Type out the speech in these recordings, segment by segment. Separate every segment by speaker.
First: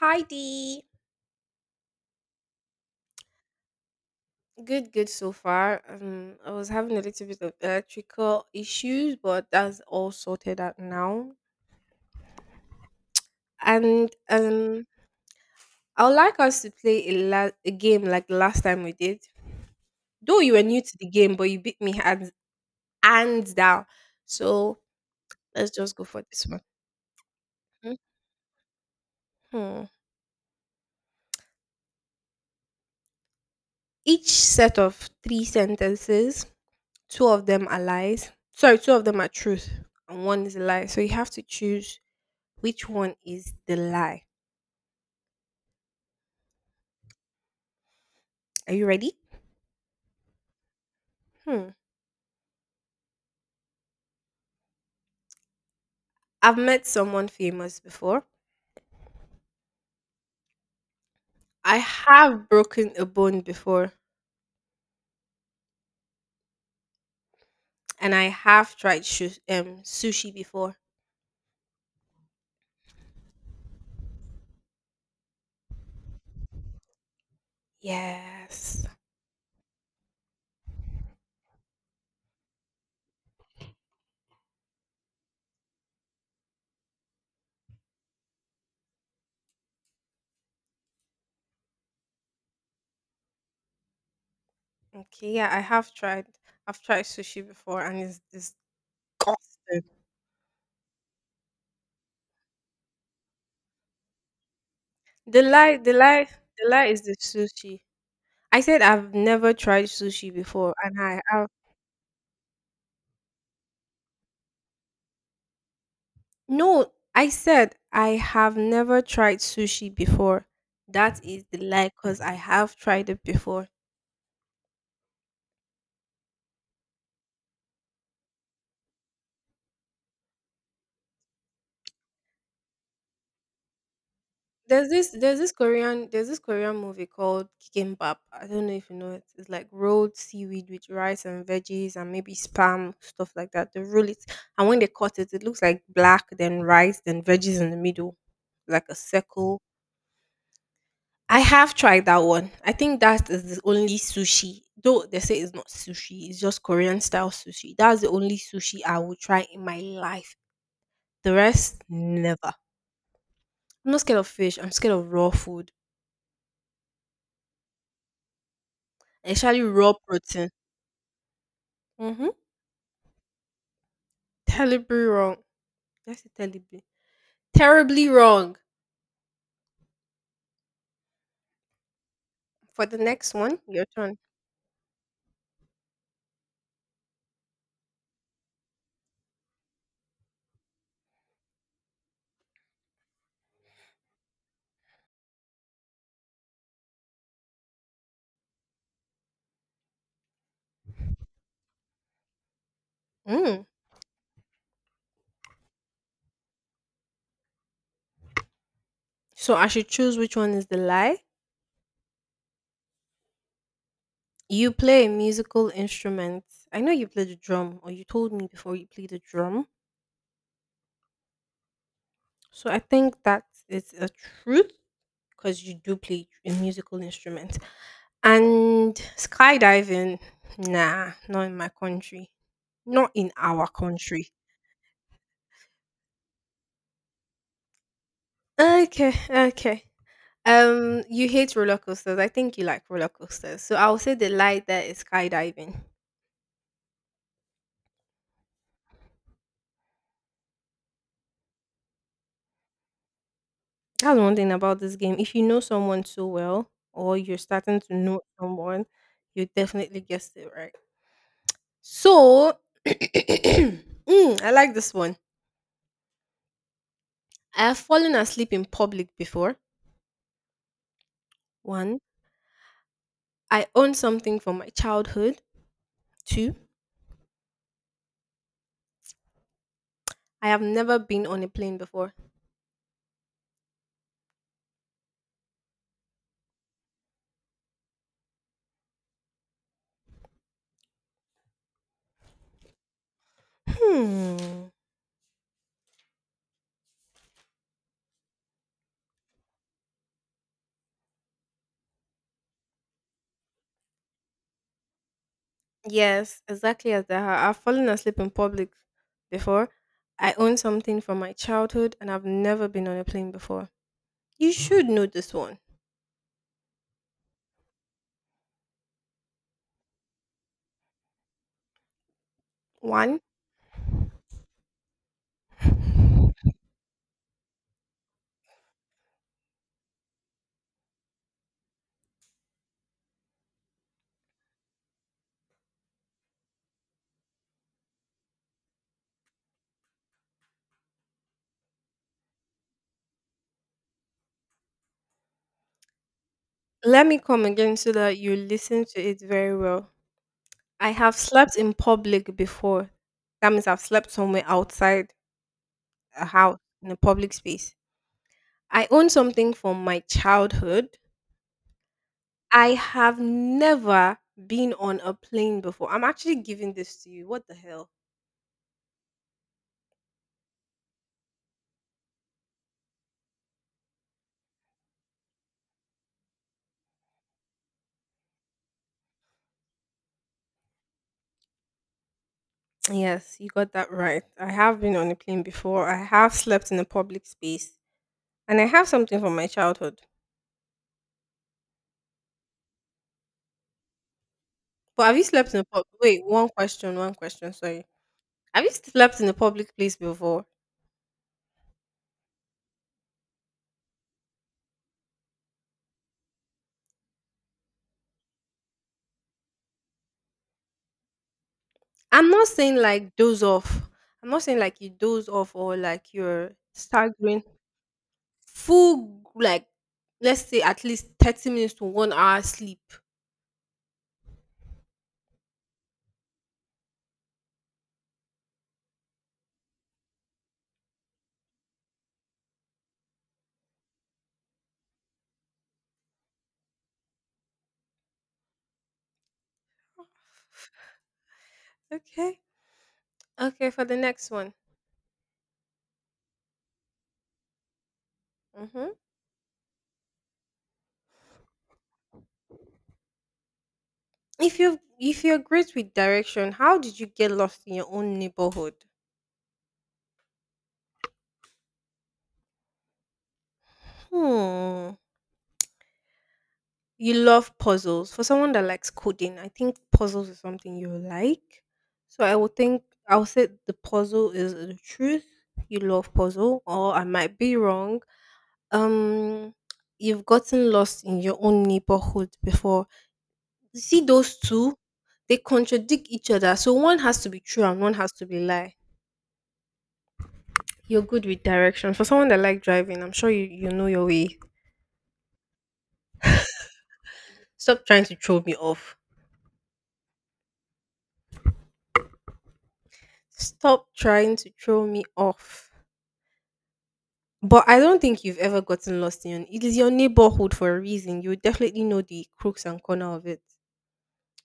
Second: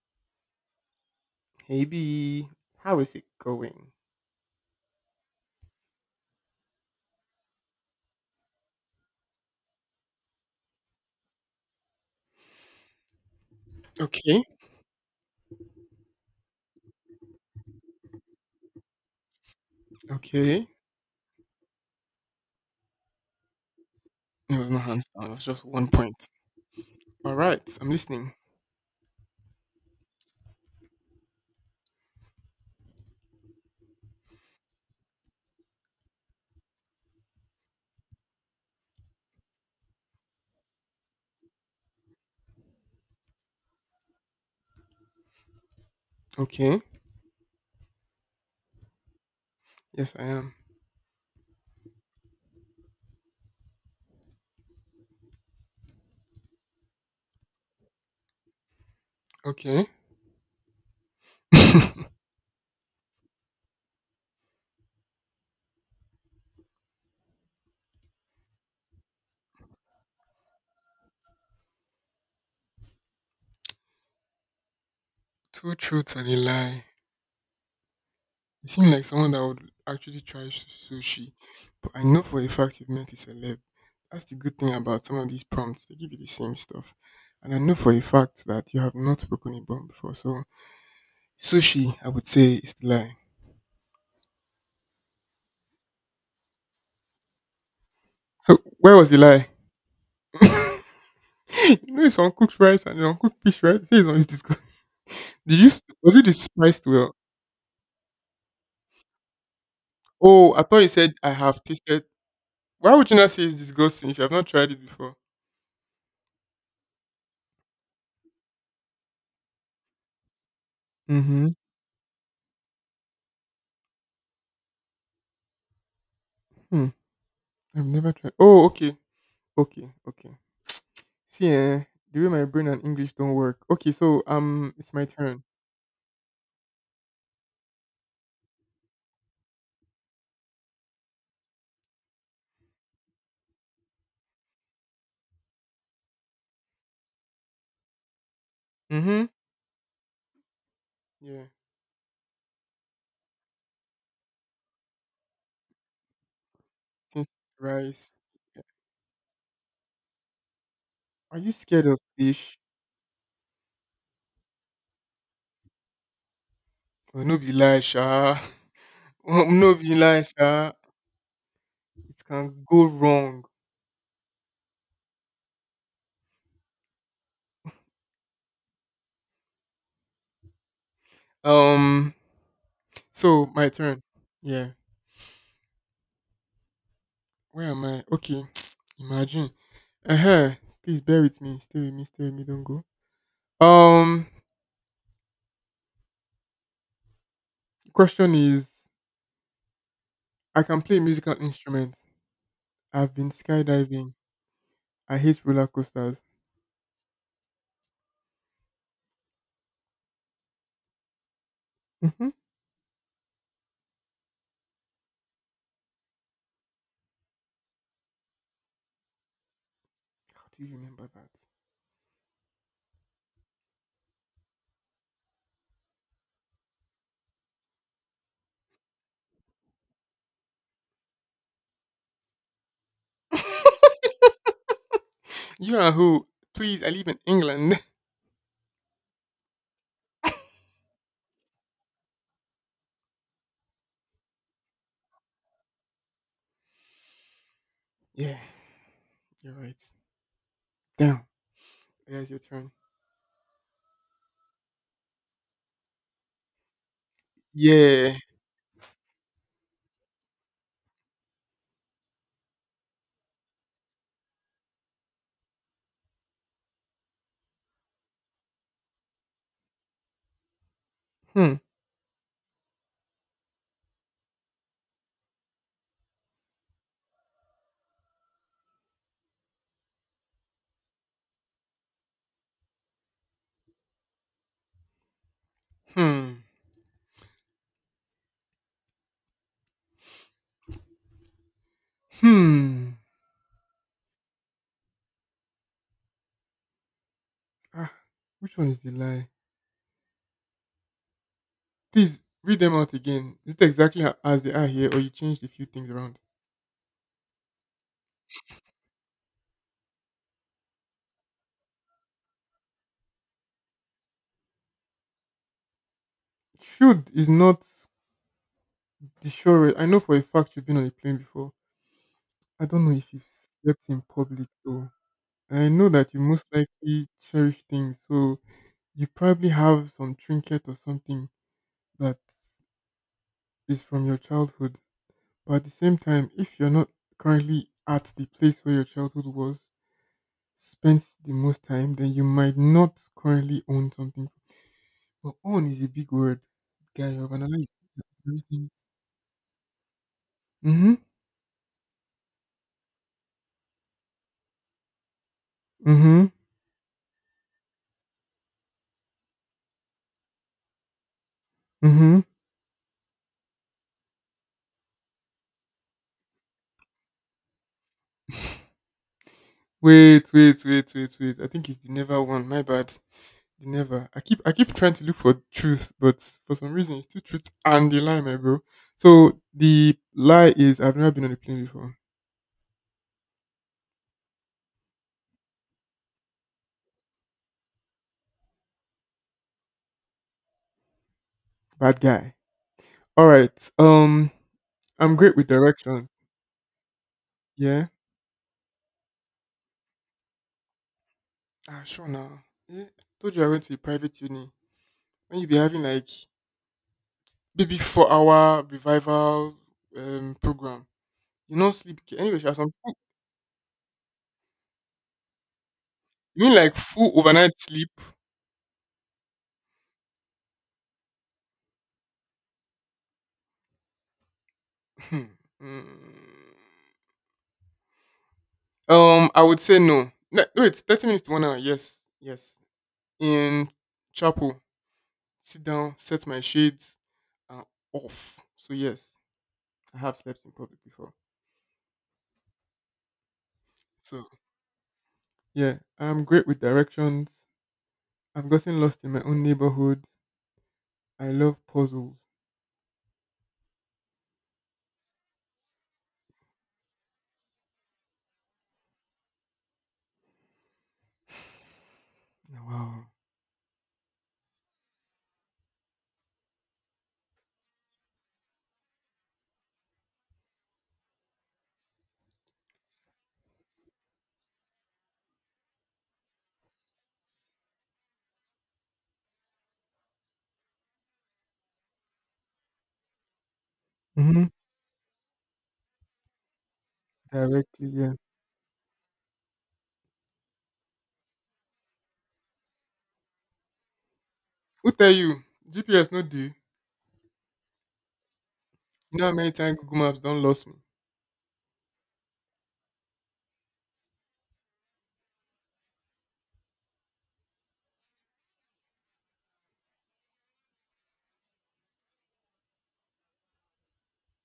Speaker 1: Hi Dee.
Speaker 2: Hey B, how is it going?
Speaker 1: Good, good so far. I was having a little bit of electrical issues, but that's all sorted out now. And
Speaker 2: Okay,
Speaker 1: I would like us to play a game like the last time we did. Though you were
Speaker 2: okay.
Speaker 1: new to the game, but you beat me hands down.
Speaker 2: It was
Speaker 1: So
Speaker 2: not hands down, it was just
Speaker 1: let's
Speaker 2: one
Speaker 1: just go for
Speaker 2: point.
Speaker 1: this one.
Speaker 2: All right, I'm listening.
Speaker 1: Mhm. Each set of three sentences, two of them are lies. Sorry, two of them are truth, and one is a lie. So you have to choose which one is the lie?
Speaker 2: Okay,
Speaker 1: Are you ready?
Speaker 2: yes, I am.
Speaker 1: Hmm. I've met someone famous before.
Speaker 2: Okay.
Speaker 1: I have broken a bone before, and I have tried sushi before.
Speaker 2: Two truths and a lie. You
Speaker 1: Yes.
Speaker 2: seem like someone that would actually try sushi, but I know for a fact you've met a celeb. That's the good thing about some of these prompts, they give you the same stuff. And I know for a fact that you have not broken a bone before, so sushi, I would say, is the lie.
Speaker 1: Okay. Yeah, I have tried. I've tried sushi before, and it's
Speaker 2: So, where was the lie?
Speaker 1: disgusting.
Speaker 2: You know it's uncooked rice and uncooked fish, right? Say it's not disgusting.
Speaker 1: The lie, the
Speaker 2: Was it
Speaker 1: lie,
Speaker 2: the
Speaker 1: the
Speaker 2: spiced
Speaker 1: lie is the
Speaker 2: well?
Speaker 1: sushi. I said I've never tried sushi
Speaker 2: Oh, I
Speaker 1: before,
Speaker 2: thought you
Speaker 1: and
Speaker 2: said
Speaker 1: I
Speaker 2: I
Speaker 1: have.
Speaker 2: have tasted. Why would you not say it's disgusting if you have not tried it before?
Speaker 1: No, I said I have never tried sushi before. That is
Speaker 2: Mm-hmm.
Speaker 1: the lie because I have tried it before.
Speaker 2: Hmm. I've never tried. Oh, okay, okay, okay. See, eh, the way my brain and English don't work. Okay, so
Speaker 1: There's
Speaker 2: it's my
Speaker 1: this there's
Speaker 2: turn.
Speaker 1: this Korean there's this Korean movie called Kikimbap. I don't know if you know it. It's like rolled seaweed with rice and veggies and maybe spam stuff like that. They roll it and when they cut it, it looks like black then rice then veggies in the middle, like a
Speaker 2: Mm-hmm.
Speaker 1: circle. I
Speaker 2: Yeah.
Speaker 1: have tried that one. I think that is the only sushi. Though they say it's not sushi, it's just Korean style
Speaker 2: Since
Speaker 1: sushi. That's the
Speaker 2: rice,
Speaker 1: only sushi I will try in my life. The
Speaker 2: are you
Speaker 1: rest,
Speaker 2: scared of
Speaker 1: never.
Speaker 2: fish?
Speaker 1: I'm not scared of fish. I'm scared of raw food,
Speaker 2: Oh, no be lie, sha. Oh,
Speaker 1: especially
Speaker 2: no
Speaker 1: raw
Speaker 2: be lie,
Speaker 1: protein.
Speaker 2: sha. It
Speaker 1: Mm-hmm.
Speaker 2: can go wrong.
Speaker 1: Terribly wrong. That's terribly, terribly wrong.
Speaker 2: Um,
Speaker 1: For the next
Speaker 2: So
Speaker 1: one,
Speaker 2: my
Speaker 1: your
Speaker 2: turn.
Speaker 1: turn.
Speaker 2: Yeah. Where am I? Okay. Imagine. Uh huh. Please bear with me. Stay with me. Stay with me. Don't go. Um. Question is, I can play musical instruments. I've been
Speaker 1: Mm.
Speaker 2: skydiving. I hate roller coasters.
Speaker 1: So I should choose which one is the lie.
Speaker 2: Mm-hmm.
Speaker 1: You play a musical instrument. I know you play the drum, or you told me before you play the drum.
Speaker 2: How do you remember
Speaker 1: So I think that is a truth because you do play a musical instrument. And skydiving, nah, not in my country. Not in our
Speaker 2: that?
Speaker 1: country.
Speaker 2: You are who? Please, I live in England.
Speaker 1: Okay, okay. You hate roller coasters. I think you like roller coasters. So I will say the light there is skydiving.
Speaker 2: Yeah, you're right. Down. There's your turn.
Speaker 1: That's one thing about this game. If you know someone so well, or you're starting to
Speaker 2: Yeah.
Speaker 1: know someone, you definitely guessed it right. So, I like this one. I have fallen asleep in public before.
Speaker 2: Hmm.
Speaker 1: One, I own something from my childhood. Two, I have never been on a plane before.
Speaker 2: Hmm. Hmm.
Speaker 1: Hmm.
Speaker 2: Ah, which one is the lie? Please read them out again. Is it exactly as they are here, or you changed a few things around?
Speaker 1: Yes, exactly as that. I've fallen asleep in public before. I own something from my childhood and I've never been on a plane before. You should know this one.
Speaker 2: Should is not the surest. I know for a fact you've been on a plane before. I don't know if
Speaker 1: One,
Speaker 2: you've slept in public though. And I know that you most likely cherish things, so you probably have some trinket or something that is from your childhood. But at the same time, if you're not currently at the place where your childhood was spent the most time, then you might not currently own something. But own is a big word.
Speaker 1: let
Speaker 2: Guy,
Speaker 1: me
Speaker 2: you have
Speaker 1: come
Speaker 2: analyzed
Speaker 1: again so that you
Speaker 2: everything.
Speaker 1: listen to it very well. I
Speaker 2: Mm-hmm.
Speaker 1: have slept in public before. That means I've slept somewhere outside a
Speaker 2: Mm-hmm.
Speaker 1: house in a public space. I own something from my childhood.
Speaker 2: Mm-hmm.
Speaker 1: I have never been on a plane before. I'm actually giving this to you. What the hell?
Speaker 2: Wait, wait, wait, wait, wait. I think it's the never one. My bad. The never. I keep trying to look for truth, but for some reason it's two truths and the lie, my bro. So the lie is I've never been on a plane before.
Speaker 1: Yes, you got that right. I have been on a plane before. I have slept in a public space. And I have something from my childhood.
Speaker 2: Bad guy. Alright.
Speaker 1: But
Speaker 2: I'm
Speaker 1: have you
Speaker 2: great with
Speaker 1: slept in a pub?
Speaker 2: directions.
Speaker 1: Wait, one question, sorry.
Speaker 2: Yeah?
Speaker 1: Have you slept in a public place before?
Speaker 2: Ah sure now. Yeah. I told you I went to a private uni. When you be having like maybe 4-hour revival program. You know, sleep.
Speaker 1: I'm
Speaker 2: Anyway, she
Speaker 1: not
Speaker 2: has some.
Speaker 1: saying like doze off. I'm not saying like you doze off or like
Speaker 2: You
Speaker 1: you're
Speaker 2: mean like full
Speaker 1: staggering
Speaker 2: overnight sleep?
Speaker 1: full like let's say at least 30 minutes to 1 hour sleep.
Speaker 2: Hmm. Mm. I would say no. No. Wait, 30 minutes to 1 hour. Yes, yes. In chapel, sit down, set my shades, and off. So yes, I have slept in public before.
Speaker 1: Okay. Okay, for the
Speaker 2: So
Speaker 1: next one.
Speaker 2: yeah, I'm great with directions. I've gotten
Speaker 1: Hmm.
Speaker 2: lost in my own neighborhood. I love puzzles.
Speaker 1: If you're great with direction, how did you get lost in your own neighborhood?
Speaker 2: Wow.
Speaker 1: Hmm. You love puzzles. For someone that likes coding, I think puzzles is something you like. So I would think I would say the puzzle is the truth. You love puzzle, or I might be wrong. Um, you've gotten lost in your own neighborhood before. You see those
Speaker 2: Mm-hmm.
Speaker 1: two, they contradict each other. So one has to be true and
Speaker 2: Directly,
Speaker 1: one has
Speaker 2: yeah.
Speaker 1: to be lie. You're good with directions. For someone that like driving, I'm sure you know your way.
Speaker 2: Who tell you? GPS no dey.
Speaker 1: Stop trying to throw me off.
Speaker 2: You know how many times Google Maps don't lost me?
Speaker 1: Stop trying to throw me off. But I don't think you've ever gotten lost in it is your neighborhood for a reason. You definitely know the crooks and corner of it.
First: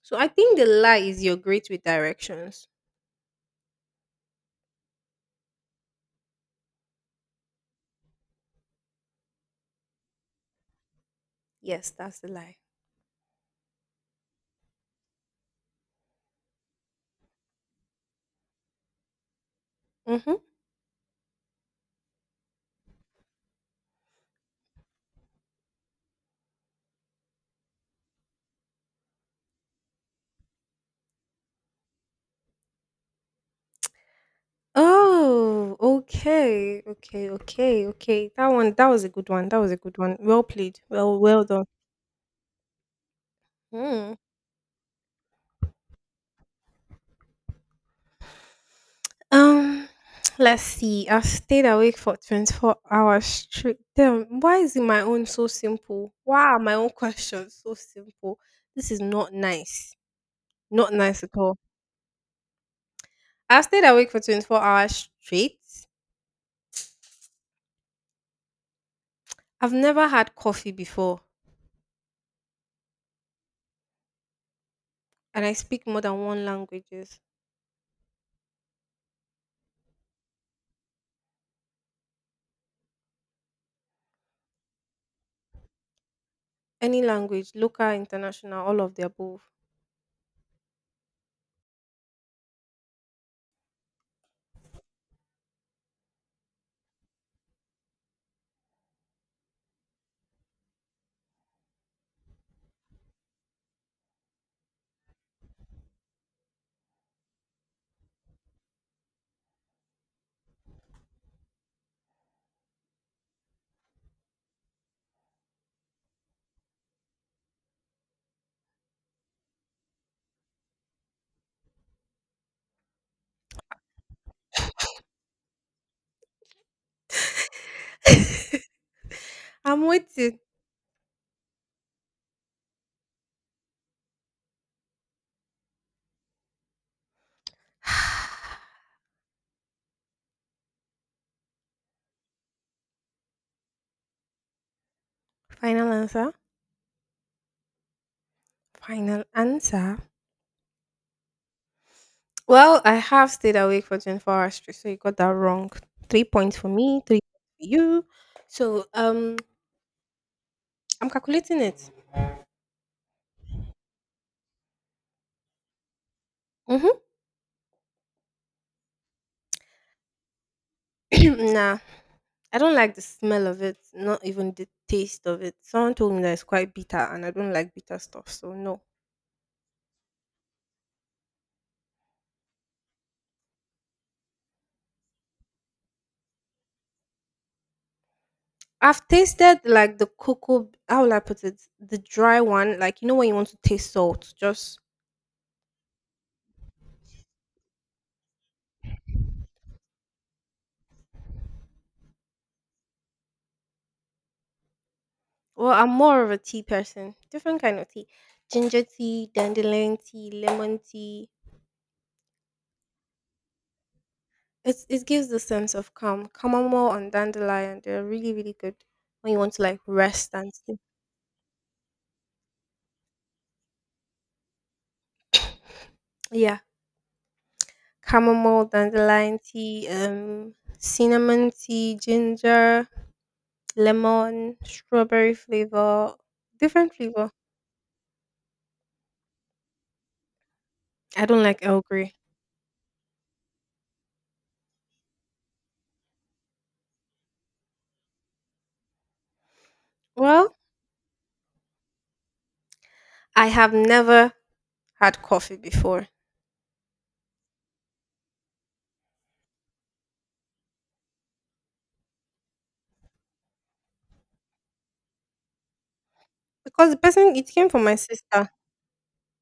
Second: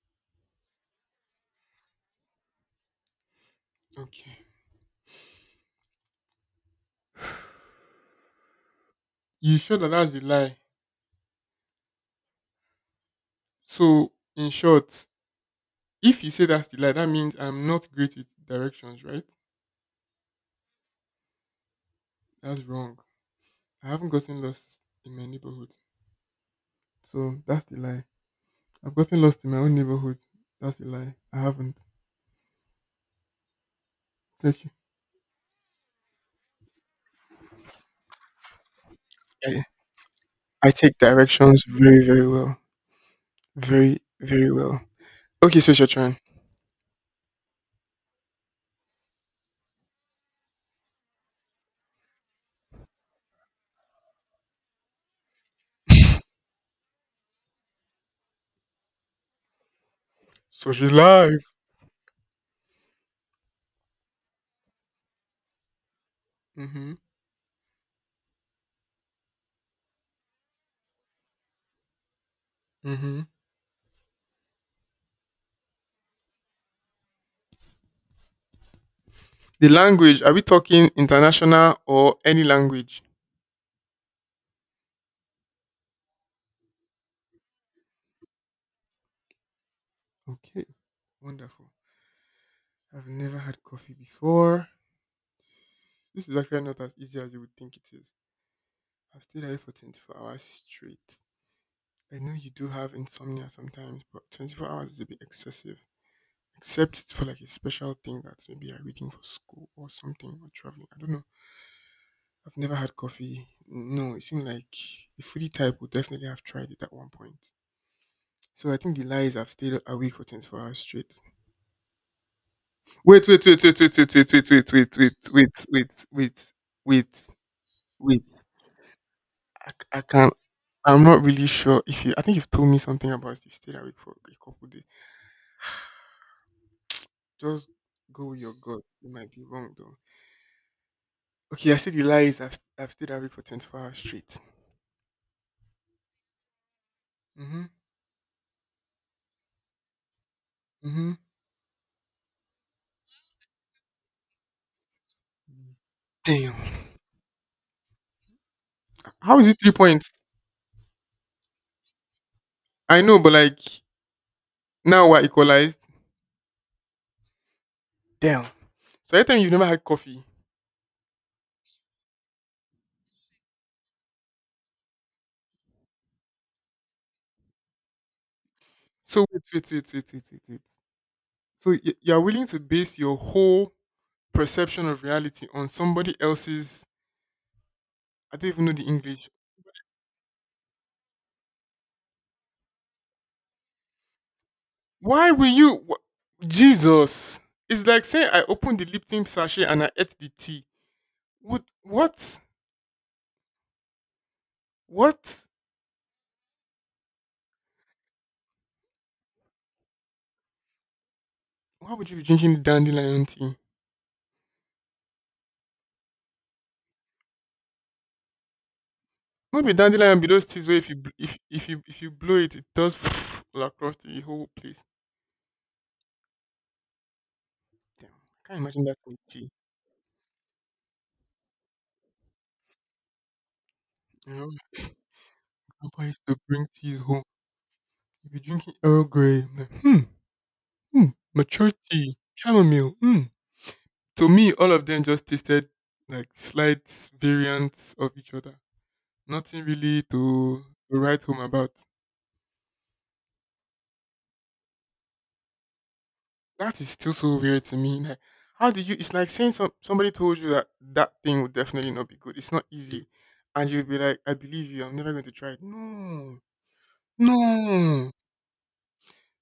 Speaker 1: So I think the lie is you're great with directions.
Speaker 2: Okay. You sure that that's the lie?
Speaker 1: Yes, that's the lie.
Speaker 2: So, in short, if you say that's the lie, that means I'm not great with directions, right?
Speaker 1: Mm-hmm.
Speaker 2: That's wrong. I haven't gotten lost in my neighborhood. So, that's the lie. I've gotten lost in my own neighborhood. That's the lie. I haven't. Bless you.
Speaker 1: Oh, okay. Okay, okay, okay. That one that was a good one. That
Speaker 2: I,
Speaker 1: was a good one. Well
Speaker 2: I
Speaker 1: played.
Speaker 2: take
Speaker 1: Well
Speaker 2: directions
Speaker 1: done.
Speaker 2: very, very well. Very,
Speaker 1: Mm.
Speaker 2: very well. Okay, so it's your turn.
Speaker 1: Um let's see. I stayed awake for 24 hours straight. Damn, why is it my own so simple? Why are my own questions so simple? This is not nice.
Speaker 2: So
Speaker 1: Not
Speaker 2: she's
Speaker 1: nice at
Speaker 2: live.
Speaker 1: all. I stayed awake for 24 hours straight.
Speaker 2: Mm-hmm.
Speaker 1: I've never had coffee before
Speaker 2: Mm-hmm.
Speaker 1: and I speak more than one languages.
Speaker 2: The language, are we talking international or any language?
Speaker 1: Any language, local, international, all of the above.
Speaker 2: Okay, wonderful. I've never had coffee before. This is actually not as easy as you would think it is. I've stayed awake for 24 hours straight. I know you do have insomnia sometimes, but 24 hours is a bit excessive. Except it's for like a special thing that maybe you're reading for school or something or traveling. I don't know. I've never had coffee. No, it seemed like a foodie type would definitely have tried it at one point. So I think the lie is I've stayed awake for 24 hours straight. Wait, wait, wait, wait, wait, wait, wait, wait, wait, wait, wait, wait, wait, wait, wait.
Speaker 1: I'm
Speaker 2: I can't.
Speaker 1: waiting.
Speaker 2: I'm not really sure if you. I think you've told me something about if you stayed awake for a couple days. Just go with your gut. You might be wrong though. Okay, I said the lie is I've stayed awake for 24 hours straight.
Speaker 1: Final answer.
Speaker 2: Mm-hmm.
Speaker 1: Final answer.
Speaker 2: Mm-hmm.
Speaker 1: Well, I have stayed awake for 24 hours straight, so you got that wrong. Three
Speaker 2: Damn.
Speaker 1: points for me, three for you. So
Speaker 2: How is it 3 points?
Speaker 1: I'm calculating it.
Speaker 2: I know, but like now we're equalized. Damn. So every time you've never had coffee.
Speaker 1: Mm-hmm. Nah. I don't like the smell of it, not even the taste of it. Someone told me that it's quite bitter and I don't like bitter stuff, so no.
Speaker 2: So wait, wait, wait, wait, wait, wait, wait. So you're willing to base your whole perception of reality on somebody else's. I don't even know the
Speaker 1: I've
Speaker 2: English.
Speaker 1: tasted like the cocoa how will I put it? The dry one, like you know when you want to taste salt, just...
Speaker 2: Why will you Jesus? It's like saying I opened the Lipton sachet and I ate the tea. What what?
Speaker 1: Well, I'm more of a tea person. Different kind of tea. Ginger tea, dandelion tea, lemon tea.
Speaker 2: Why would you be drinking dandelion tea?
Speaker 1: It's, it gives the sense of calm. Chamomile and dandelion, they're really, really good when you want to
Speaker 2: Not be
Speaker 1: like
Speaker 2: dandelion be
Speaker 1: rest
Speaker 2: those
Speaker 1: and
Speaker 2: teas where
Speaker 1: sleep.
Speaker 2: if you blow it does all across the whole place.
Speaker 1: Yeah.
Speaker 2: Damn, I can't
Speaker 1: Chamomile,
Speaker 2: imagine that in a
Speaker 1: dandelion
Speaker 2: tea.
Speaker 1: tea, cinnamon tea, ginger,
Speaker 2: You know,
Speaker 1: lemon, strawberry
Speaker 2: my papa
Speaker 1: flavor,
Speaker 2: used to bring
Speaker 1: different
Speaker 2: teas home.
Speaker 1: flavol.
Speaker 2: If you're drinking Earl Grey, I'm like, hmm, hmm,
Speaker 1: I don't like
Speaker 2: mature
Speaker 1: Earl
Speaker 2: tea,
Speaker 1: Grey.
Speaker 2: chamomile, hmm. To me, all of them just tasted like slight variants of each other. Nothing really
Speaker 1: Well,
Speaker 2: to write home about.
Speaker 1: I have never had coffee before
Speaker 2: That is still so weird to me. Like, how do you? It's like saying somebody told you that that thing would definitely not be good. It's not easy, and you'd be like, "I believe you. I'm never going to try it." No,
Speaker 1: because the person, it came from my
Speaker 2: no,
Speaker 1: sister.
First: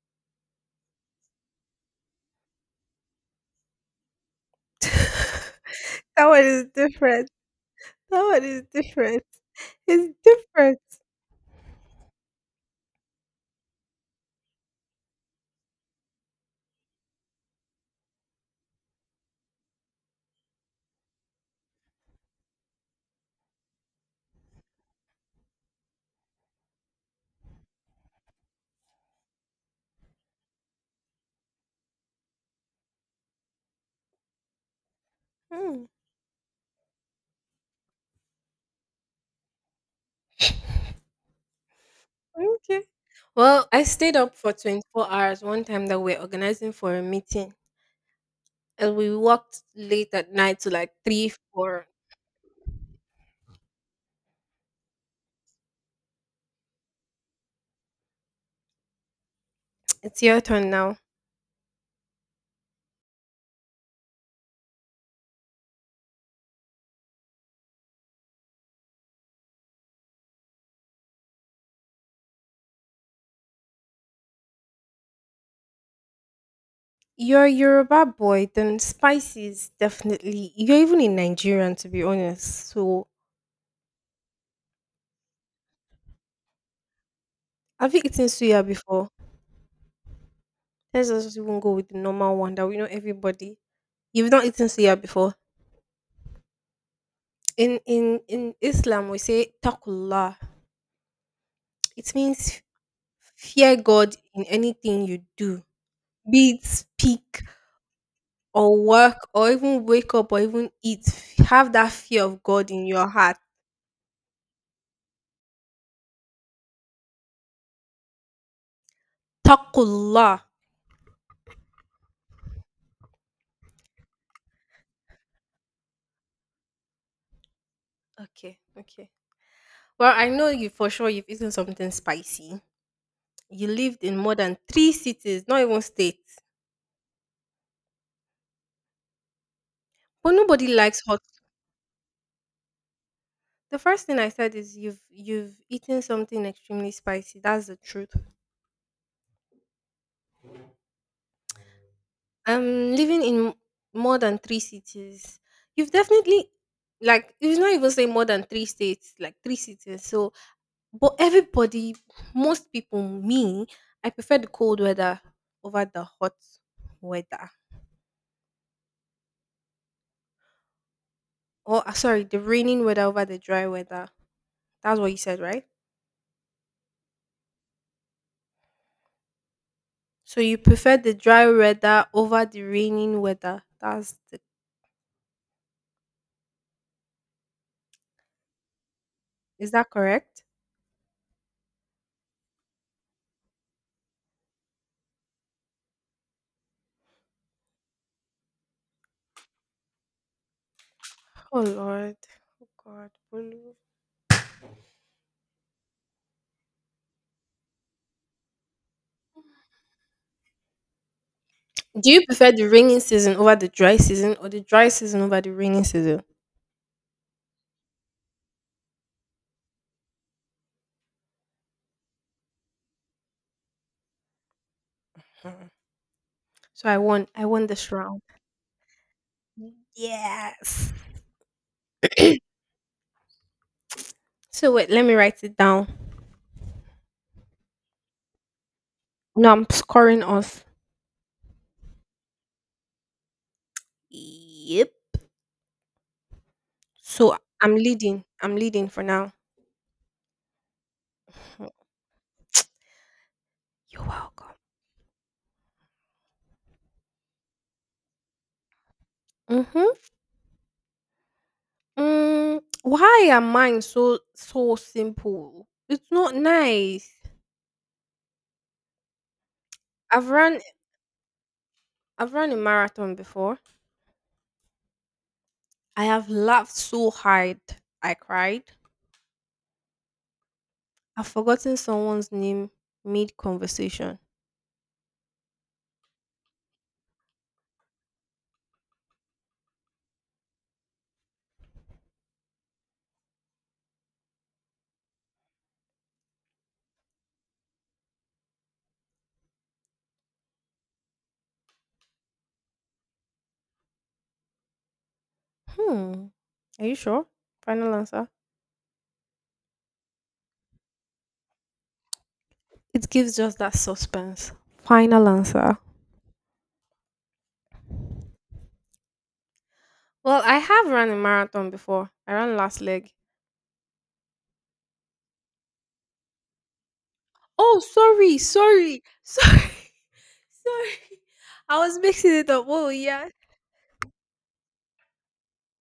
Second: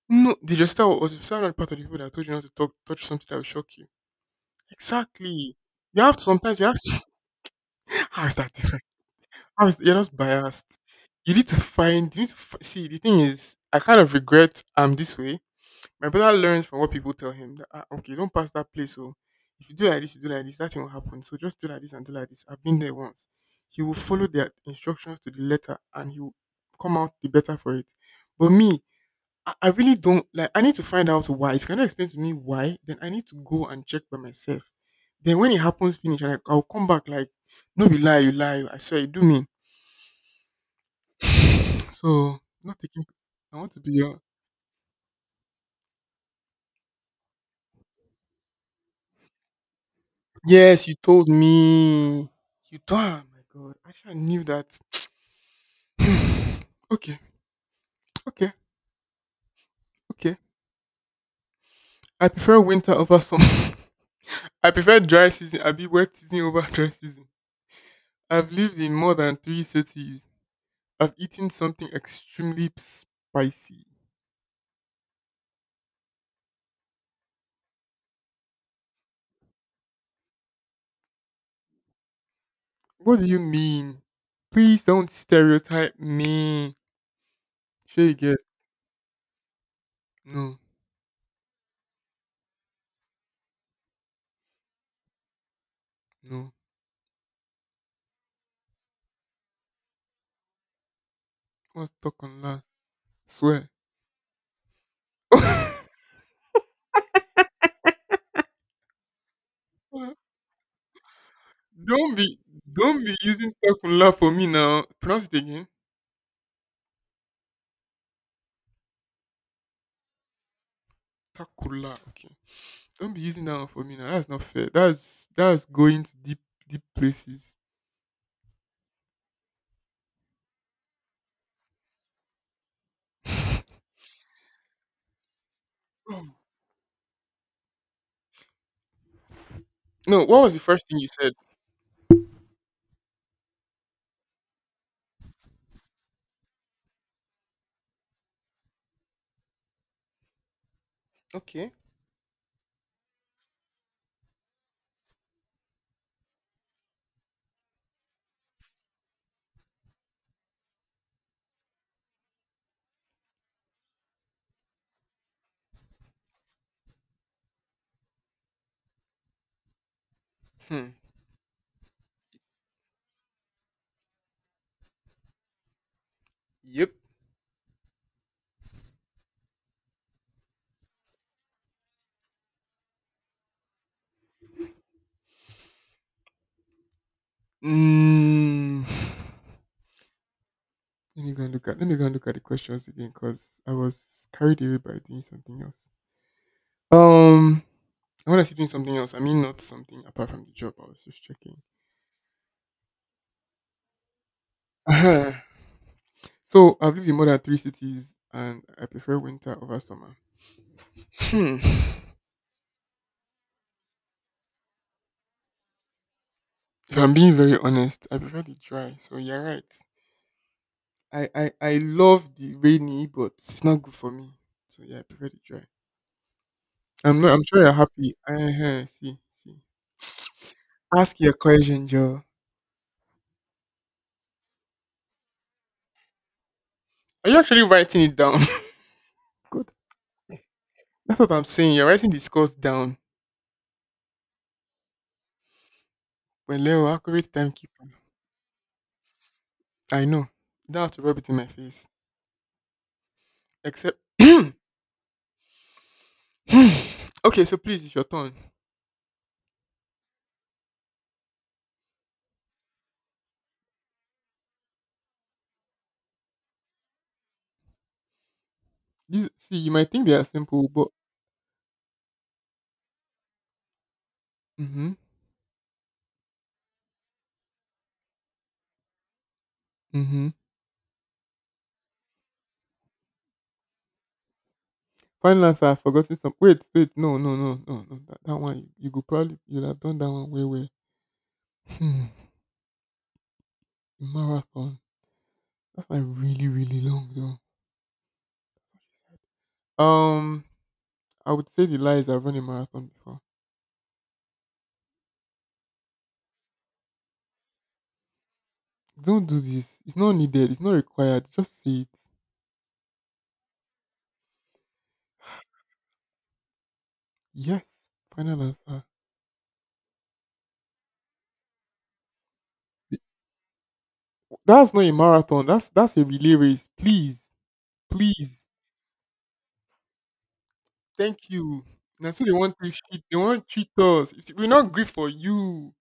Speaker 2: no. Did your style Was your style not part of the people that told you not to talk, touch something that will shock you? Exactly. You have to
Speaker 1: That one
Speaker 2: sometimes
Speaker 1: is
Speaker 2: you have to.
Speaker 1: different. That
Speaker 2: How is
Speaker 1: one
Speaker 2: that
Speaker 1: is
Speaker 2: different?
Speaker 1: different.
Speaker 2: I was You're
Speaker 1: It's
Speaker 2: just biased.
Speaker 1: different.
Speaker 2: You need to find. You need to see. The thing is, I kind of regret I'm this way. My brother learns from what people tell him that ah, okay, don't pass that place. So if you do like this, you do like this. That thing will happen. So just do like this and do like this. I've been there once. He will follow their instructions to the letter, and he will come out the better for it. But me, I really don't like. I need to find out why. If you cannot explain to me why, then I need to go and check by myself. Then when it
Speaker 1: Mm,
Speaker 2: happens, finish, and I'll come back like, no be lie, you lie. Oh, I swear, you do me. So, not
Speaker 1: okay.
Speaker 2: taking. I
Speaker 1: Well,
Speaker 2: want to
Speaker 1: I
Speaker 2: be
Speaker 1: stayed
Speaker 2: your.
Speaker 1: up for 24 hours one time that we are organizing for a meeting. And we walked late at night to
Speaker 2: Yes,
Speaker 1: like
Speaker 2: you
Speaker 1: 3,
Speaker 2: told
Speaker 1: 4.
Speaker 2: me. You don't oh my god. I should have knew that. Okay, okay,
Speaker 1: It's
Speaker 2: okay.
Speaker 1: your turn now.
Speaker 2: I prefer winter over summer. I prefer dry season. I be wet season over dry season. I've lived in more than three cities. I've eaten something extremely spicy.
Speaker 1: You're a Yoruba boy, then spices, definitely. You're even in Nigerian, to be honest. So,
Speaker 2: What do you mean? Please don't stereotype me.
Speaker 1: have you
Speaker 2: Sure you
Speaker 1: eaten
Speaker 2: get
Speaker 1: suya before?
Speaker 2: no,
Speaker 1: Let's just even go with the normal one that we know everybody. You've not eaten suya before.
Speaker 2: no.
Speaker 1: In Islam, we say takullah.
Speaker 2: What's
Speaker 1: It
Speaker 2: talk on
Speaker 1: means
Speaker 2: that? Swear.
Speaker 1: fear God in anything you do, be it speak or work or even wake up or even eat. Have that
Speaker 2: Don't
Speaker 1: fear
Speaker 2: be
Speaker 1: of God in
Speaker 2: don't
Speaker 1: your
Speaker 2: be
Speaker 1: heart.
Speaker 2: using Takula for me now. Pronounce it again.
Speaker 1: Takullah.
Speaker 2: Takula. Okay. Don't be using that one for me now. That's not fair. That's going to deep deep places.
Speaker 1: Okay, okay. Well, I know you for sure you've eaten something spicy. You lived in more than three cities, not even
Speaker 2: Oh.
Speaker 1: states.
Speaker 2: No,
Speaker 1: But
Speaker 2: what was the
Speaker 1: nobody
Speaker 2: first thing
Speaker 1: likes
Speaker 2: you
Speaker 1: hot.
Speaker 2: said?
Speaker 1: The first thing I said is you've eaten something extremely spicy. That's the truth.
Speaker 2: Okay.
Speaker 1: I'm living in more than three cities. You've definitely like it's not even say more than three states, like three cities. So but everybody, most people, me, I prefer the cold weather over the hot weather.
Speaker 2: Hmm.
Speaker 1: Or sorry, the raining weather over the dry weather. That's what you said, right?
Speaker 2: Yep.
Speaker 1: So you prefer the dry weather over the raining weather. That's the,
Speaker 2: Mm.
Speaker 1: is that correct?
Speaker 2: Let me go and look at the questions again because I was carried away by doing something else. Um and when I say doing something else, I mean not something apart from the job. I was just
Speaker 1: Oh
Speaker 2: checking.
Speaker 1: Lord. Oh God.
Speaker 2: So I've lived in more than three cities, and I prefer winter over summer. Hmm.
Speaker 1: Do you prefer the rainy season over the dry season or the dry season over the rainy season?
Speaker 2: If I'm being very honest, I prefer the dry. So you're right. I love the rainy, but it's not good for me. So yeah, I prefer the dry.
Speaker 1: Hmm.
Speaker 2: I'm not. I'm
Speaker 1: I
Speaker 2: sure
Speaker 1: won
Speaker 2: you're
Speaker 1: this
Speaker 2: happy.
Speaker 1: round.
Speaker 2: Uh-huh, see, see.
Speaker 1: Yes.
Speaker 2: Ask your question, Joe.
Speaker 1: So wait, let me write it down.
Speaker 2: Are you actually writing it down?
Speaker 1: No, I'm
Speaker 2: Good.
Speaker 1: scoring off.
Speaker 2: That's what I'm saying. You're writing the scores down.
Speaker 1: Yep.
Speaker 2: Well, Leo, accurate
Speaker 1: So I'm
Speaker 2: timekeeper.
Speaker 1: leading. I'm leading for now.
Speaker 2: I know. You don't have to rub it in my
Speaker 1: Mhm.
Speaker 2: face. Except.
Speaker 1: You're welcome.
Speaker 2: Okay, so please, it's your turn.
Speaker 1: Mm-hmm. Mm, why are mine so simple? It's not nice.
Speaker 2: These, see, you might think they are
Speaker 1: I've run
Speaker 2: simple, but
Speaker 1: I've run a marathon before.
Speaker 2: mm-hmm,
Speaker 1: I have laughed so hard I cried.
Speaker 2: mm-hmm.
Speaker 1: I've forgotten someone's name mid conversation.
Speaker 2: Final answer, I've forgotten some. Wait, wait, no, no, no, no, no. That one, you could probably, you'll have done that one way, way. Hmm. Marathon. That's like really, really long, though. I would say the lies I've run a marathon before.
Speaker 1: Hmm. Are you sure? Final answer?
Speaker 2: Don't do this. It's not needed. It's not required. Just say it.
Speaker 1: It gives just that suspense. Final answer.
Speaker 2: Yes. Final answer.
Speaker 1: Well, I have run a marathon before. I ran last leg.
Speaker 2: That's not a marathon. That's a relay race. Please,
Speaker 1: Oh, sorry,
Speaker 2: please.
Speaker 1: sorry, sorry, sorry.
Speaker 2: Thank you.
Speaker 1: I was
Speaker 2: Now so
Speaker 1: mixing
Speaker 2: they
Speaker 1: it
Speaker 2: want
Speaker 1: up.
Speaker 2: to
Speaker 1: Oh,
Speaker 2: cheat. They
Speaker 1: yeah.
Speaker 2: want to cheat us. It's- We're not grief for you.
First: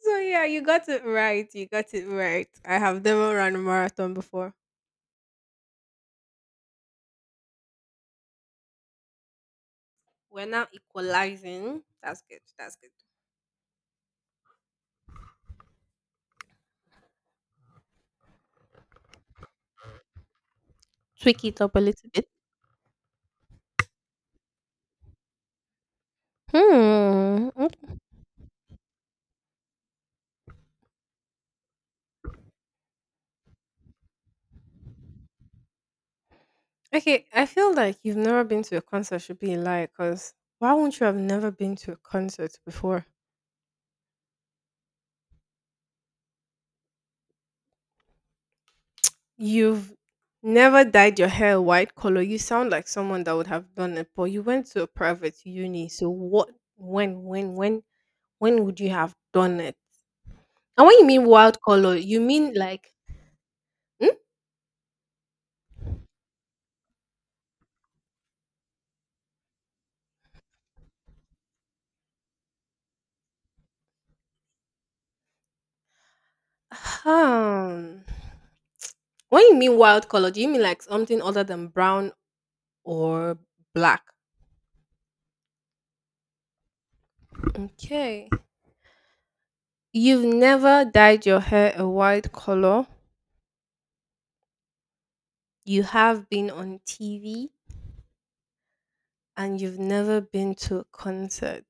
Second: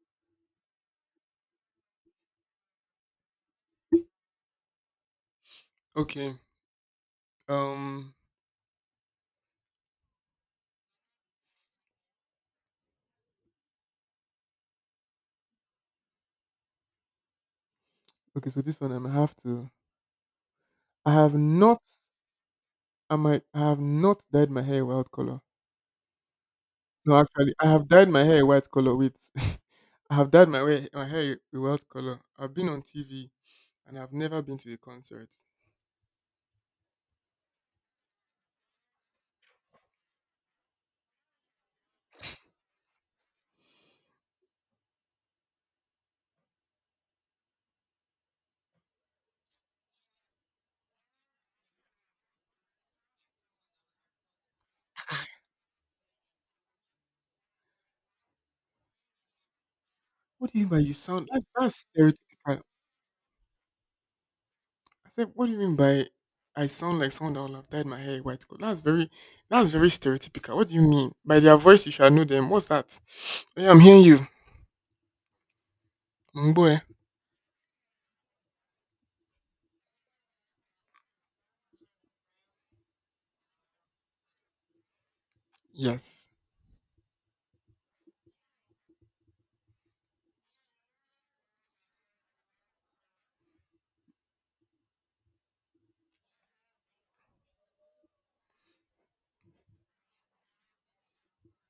Speaker 1: So, yeah, you got it right. You got it right. I have never run a marathon before.
Speaker 2: Okay. Um.
Speaker 1: We're now equalizing. That's good. That's good.
Speaker 2: Okay. So this one I'm have to. I have
Speaker 1: Tweak it up a
Speaker 2: not.
Speaker 1: little bit.
Speaker 2: I might. I have not dyed my hair white color. No,
Speaker 1: Hmm.
Speaker 2: actually, I have dyed my hair a white color. Wait. I have dyed my hair a white color. I've been on TV and I've never been to a concert.
Speaker 1: Okay, I feel like you've never been to a concert should be a lie because why wouldn't you have never been to a concert before? You've never dyed your hair a white color. You sound like someone that would have done it, but you went to a private uni. So what, when, when, when, when would you have done it?
Speaker 2: What do you mean by
Speaker 1: And
Speaker 2: you
Speaker 1: when you mean
Speaker 2: sound?
Speaker 1: wild
Speaker 2: That's
Speaker 1: color, you mean
Speaker 2: stereotypical.
Speaker 1: like,
Speaker 2: I said, what do you mean by I sound like someone that will have dyed my hair white color? That's very stereotypical. What do you mean? By their voice you shall know them. What's that? Oh, yeah, I'm hearing you. Mboe.
Speaker 1: hmm? Um, when you mean wild color, do you mean like something other than brown or black?
Speaker 2: Yes.
Speaker 1: Okay. You've never dyed your hair a white color. You have been on TV and you've never been to a concert.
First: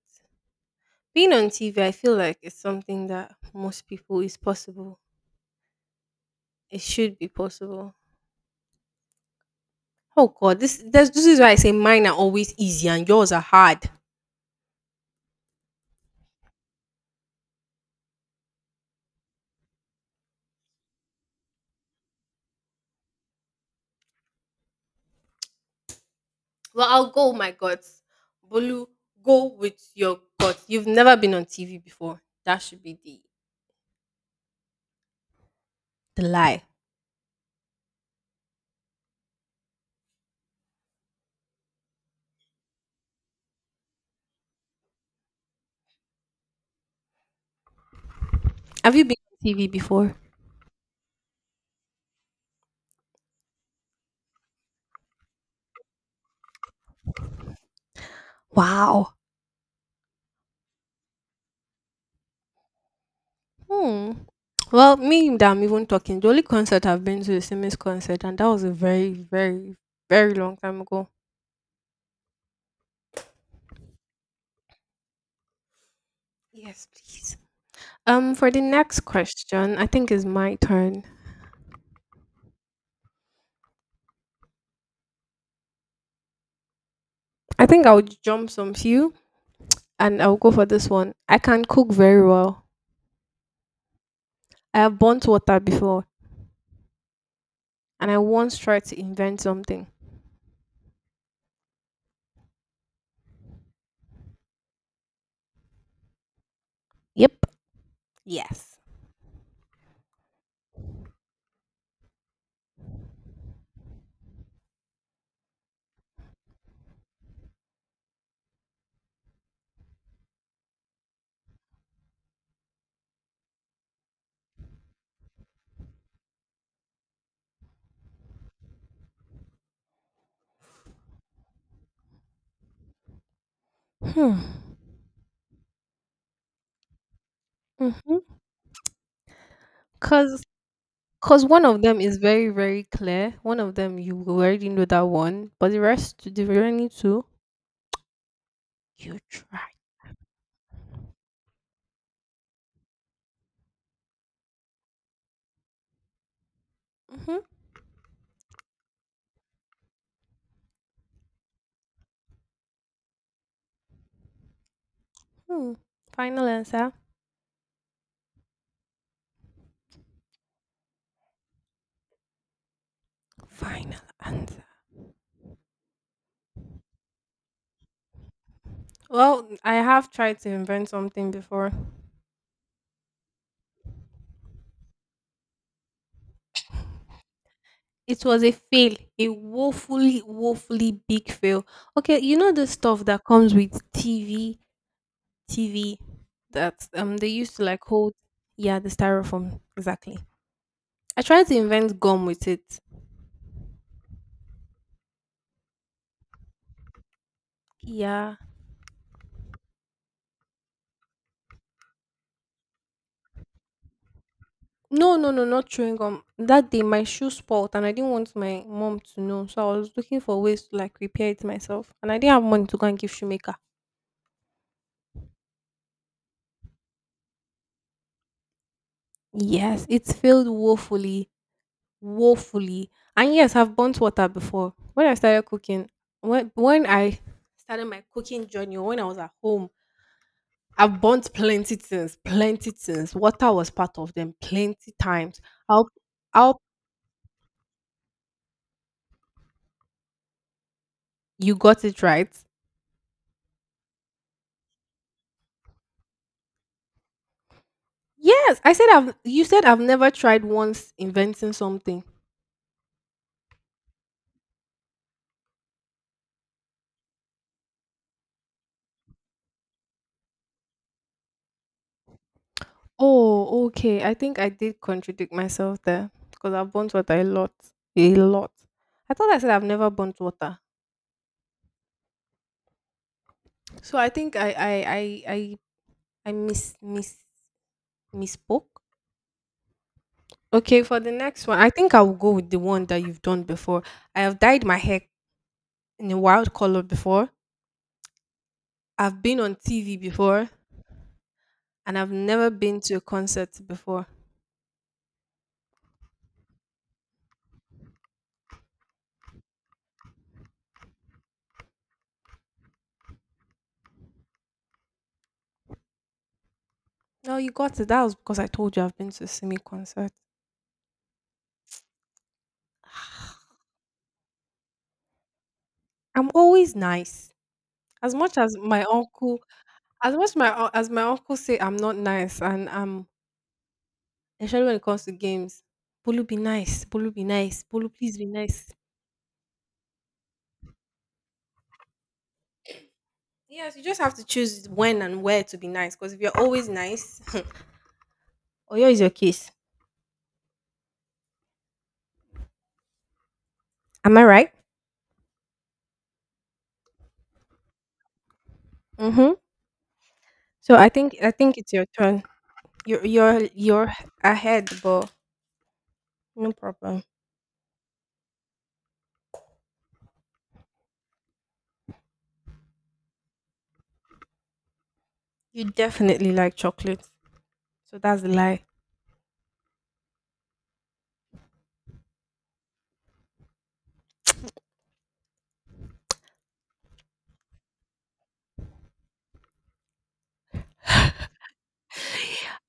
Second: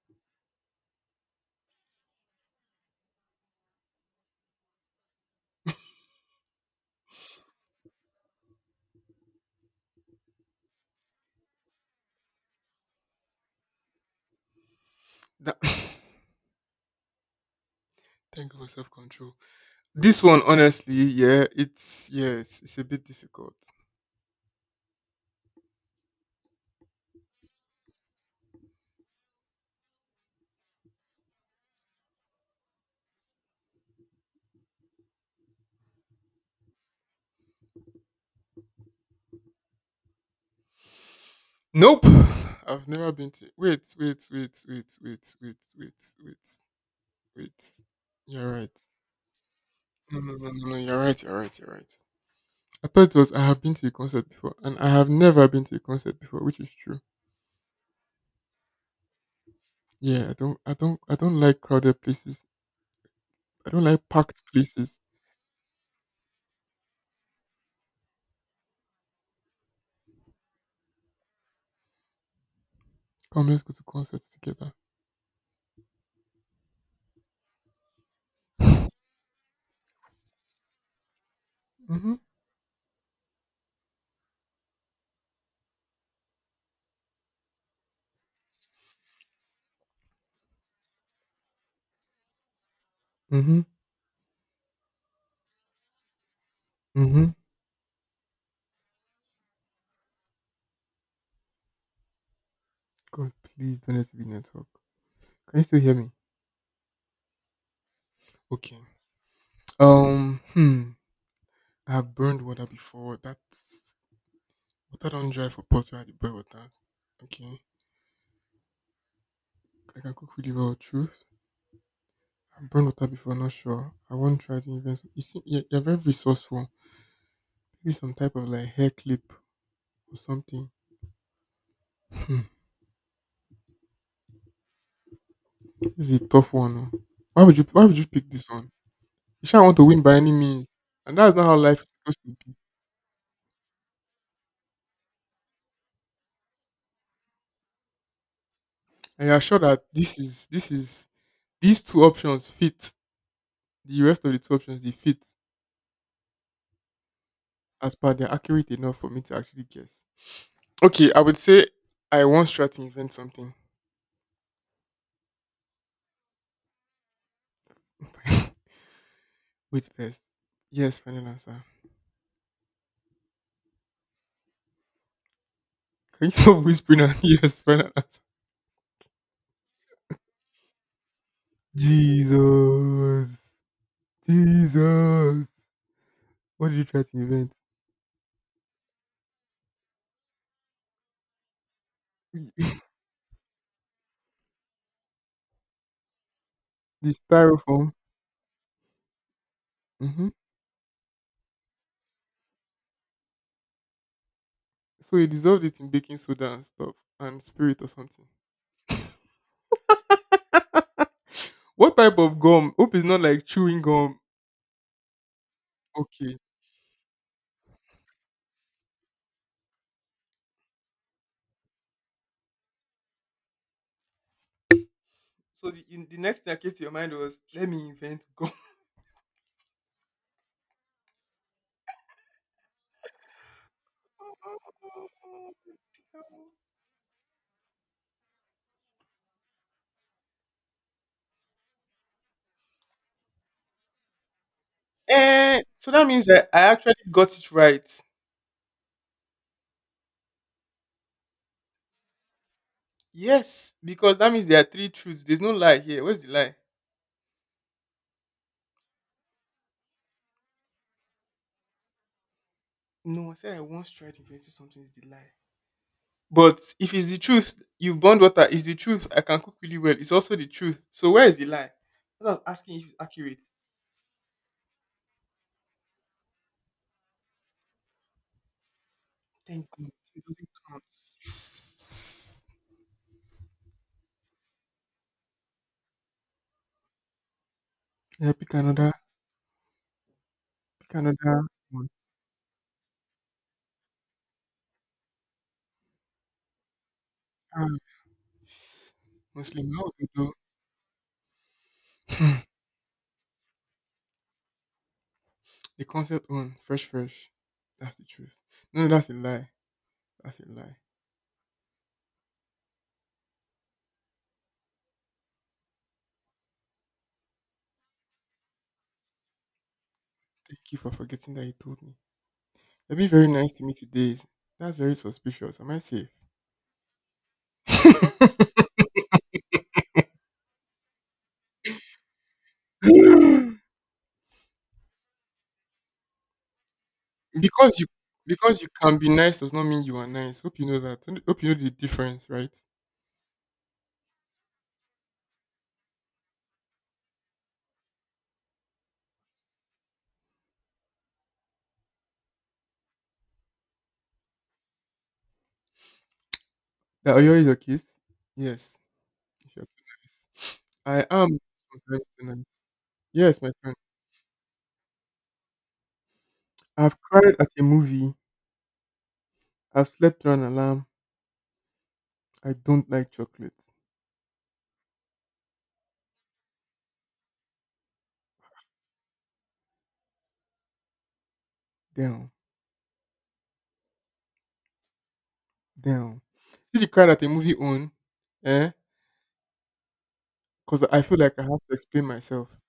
Speaker 1: Being on TV, I feel like it's something that most people is possible. It should be possible. Oh God, this is why I say mine are always easy and yours are hard.
Speaker 2: That, thank you for self control. This one honestly, it's a bit difficult.
Speaker 1: Well, I'll go with my guts. Bolu, go with your guts. You've never been on TV before. That should be the lie.
Speaker 2: Nope. I've never been to wait, wait, wait, wait, wait, wait, wait, wait, wait. You're right.
Speaker 1: Have you been on TV before?
Speaker 2: No, no, no, no, no, you're right, you're right, you're right. I thought it was I have been to a concert before, and I have never been to a concert before, which is true.
Speaker 1: Wow.
Speaker 2: Yeah, I don't like crowded places. I don't like
Speaker 1: Hmm.
Speaker 2: packed
Speaker 1: Well,
Speaker 2: places.
Speaker 1: me that I'm even talking, the only concert I've been to is Simi's concert, and that was a very, very, very long time ago.
Speaker 2: Come, let's go to concerts together.
Speaker 1: Yes, please. For the next question, I think it's my turn.
Speaker 2: Mhm,
Speaker 1: I think I would jump some few, and I'll go for this one. I can cook very well.
Speaker 2: mhm,
Speaker 1: I have burnt water before,
Speaker 2: mhm.
Speaker 1: and I once tried to invent something.
Speaker 2: God, please don't let it be network. Can you still hear me?
Speaker 1: Yep. Yes.
Speaker 2: Okay. Um, hmm. I have burned water before. That's water don't dry for pots where I dey boil water. Okay. I can cook really well. Truth. I've burned water before. Not sure. I won't try to invest. You see, yeah, you're very resourceful. Maybe some type of like hair clip or something. Hmm,
Speaker 1: Hmm.
Speaker 2: this is a tough one. Oh. Why would you pick
Speaker 1: Mm-hmm.
Speaker 2: this one? You sure want to win by any
Speaker 1: Cause
Speaker 2: means. And that's
Speaker 1: Because
Speaker 2: not how
Speaker 1: one of
Speaker 2: life is
Speaker 1: them is
Speaker 2: supposed to
Speaker 1: very,
Speaker 2: be.
Speaker 1: very clear. One of them you already know that one, but the rest, the remaining two, you
Speaker 2: And you're sure
Speaker 1: try.
Speaker 2: that this is these two options fit. The rest of the two options they fit
Speaker 1: Hmm.
Speaker 2: as per they're accurate enough for me to actually guess. Okay, I would say I once tried to invent something
Speaker 1: Hmm. Final answer.
Speaker 2: with best. Yes, final answer.
Speaker 1: Final answer.
Speaker 2: Can you stop whispering? Out, yes, final answer.
Speaker 1: Well, I have tried to invent something before.
Speaker 2: Jesus. Jesus. What did you try to invent?
Speaker 1: It was a fail, a woefully, woefully big fail. Okay, you know the
Speaker 2: The
Speaker 1: stuff that comes with TV, TV that they used to like
Speaker 2: styrofoam.
Speaker 1: hold. Yeah, the styrofoam exactly.
Speaker 2: Hmm.
Speaker 1: I tried to invent gum with it.
Speaker 2: So he dissolved it in baking soda and stuff and spirit or something.
Speaker 1: Yeah.
Speaker 2: What type of gum? Hope it's not like chewing gum.
Speaker 1: No, no, no, not chewing gum.
Speaker 2: Okay.
Speaker 1: That day my shoe spoiled and I didn't want my mom to know. So I was looking for ways to like repair it myself. And I didn't have money to go and give shoemaker.
Speaker 2: So the next thing that came to your mind was, let me invent gum.
Speaker 1: Yes, it failed woefully. Woefully. And yes, I've burnt water before. When I started cooking, when I started my cooking journey, or when I was at home, I've burnt plenty things, plenty things. Water was part of them plenty times.
Speaker 2: Eh,
Speaker 1: I'll
Speaker 2: so that means that
Speaker 1: I'll
Speaker 2: I actually got it right.
Speaker 1: You got it right.
Speaker 2: Yes, because that means there are three truths. There's no lie here. Where's the lie?
Speaker 1: Yes, I said I've you said I've never tried once inventing something.
Speaker 2: No, I said I once tried inventing something is the lie. But if it's the truth, you've burned water, it's the truth. I can cook really well. It's also the truth. So where is the lie? I was asking if it's accurate.
Speaker 1: Oh, okay. I think I did contradict myself there because I've burnt water a lot. A lot. I thought I said I've
Speaker 2: Thank
Speaker 1: never
Speaker 2: God.
Speaker 1: burnt
Speaker 2: It doesn't
Speaker 1: water.
Speaker 2: count. Yes.
Speaker 1: So I think I
Speaker 2: Yeah, pick
Speaker 1: misspoke.
Speaker 2: another,
Speaker 1: Okay,
Speaker 2: pick
Speaker 1: for the
Speaker 2: another
Speaker 1: next one, I
Speaker 2: one.
Speaker 1: think I will go with the one that you've done before. I have dyed my hair in a wild color before.
Speaker 2: Ah,
Speaker 1: I've been on
Speaker 2: Muslim, how would
Speaker 1: TV
Speaker 2: you do
Speaker 1: before, and I've never been to a concert before.
Speaker 2: the concept on fresh fresh? That's the truth. No, that's a lie. That's a lie.
Speaker 1: No, you got it. That was because I told you I've been to a Simi concert.
Speaker 2: Thank you for forgetting that you told me. It'd be very nice to me today. That's very suspicious. Am I safe?
Speaker 1: I'm always nice. As much as my uncle, as my uncle say I'm not nice, and especially when it comes to games, Bolu be nice, Bolu be nice,
Speaker 2: Because you
Speaker 1: Bolu please be
Speaker 2: because you
Speaker 1: nice.
Speaker 2: can be nice does not mean you are nice. Hope you know that. Hope you know the difference, right?
Speaker 1: Yes, you just have to choose when and where to be nice. Because if you're always nice, Oyo is your case. Am I right?
Speaker 2: That Oyo is your case. Yes,
Speaker 1: Mm-hmm.
Speaker 2: if you're too nice.
Speaker 1: So
Speaker 2: I
Speaker 1: I
Speaker 2: am
Speaker 1: think it's your
Speaker 2: sometimes
Speaker 1: turn.
Speaker 2: too nice.
Speaker 1: You're you're
Speaker 2: Yes, my friend.
Speaker 1: you're ahead, but no
Speaker 2: I've
Speaker 1: problem.
Speaker 2: cried at a movie. I've slept through an alarm. I don't like chocolate.
Speaker 1: You definitely like chocolate, so that's the lie.
Speaker 2: Damn, damn. See the cried at a movie on, eh? Because I feel like I have to explain myself.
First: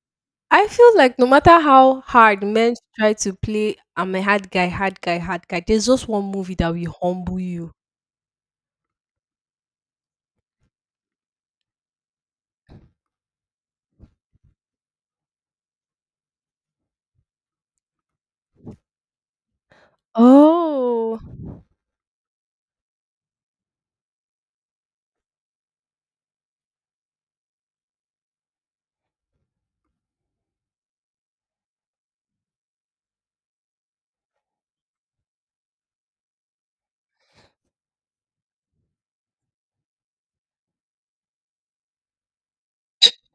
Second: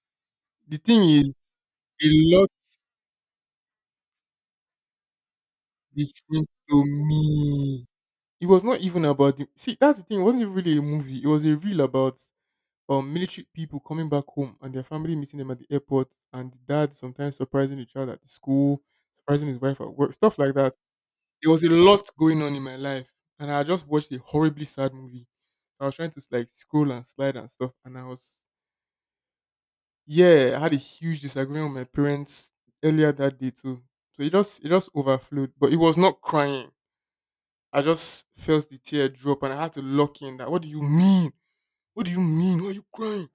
Speaker 1: I
Speaker 2: The
Speaker 1: feel
Speaker 2: thing
Speaker 1: like no
Speaker 2: is,
Speaker 1: matter how
Speaker 2: a
Speaker 1: hard
Speaker 2: lot
Speaker 1: men try to play I'm a hard guy, hard guy, hard guy, there's just one
Speaker 2: listening
Speaker 1: movie that
Speaker 2: to
Speaker 1: will humble you.
Speaker 2: me. It was not even about the see. That's the thing. It wasn't even really a movie. It was a reel about military people coming back home and their family meeting them at the airport, and the dad sometimes surprising the child at the school, surprising his wife at work, stuff like that.
Speaker 1: Oh.
Speaker 2: There was a lot going on in my life, and I just watched a horribly sad movie. So I was trying to like scroll and slide and stuff, and I was yeah, I had a huge disagreement with my parents earlier that day too. So it just overflowed, but it was not crying. I just felt the tear drop and I had to lock in that. What do you mean? What do you mean? Why are you crying?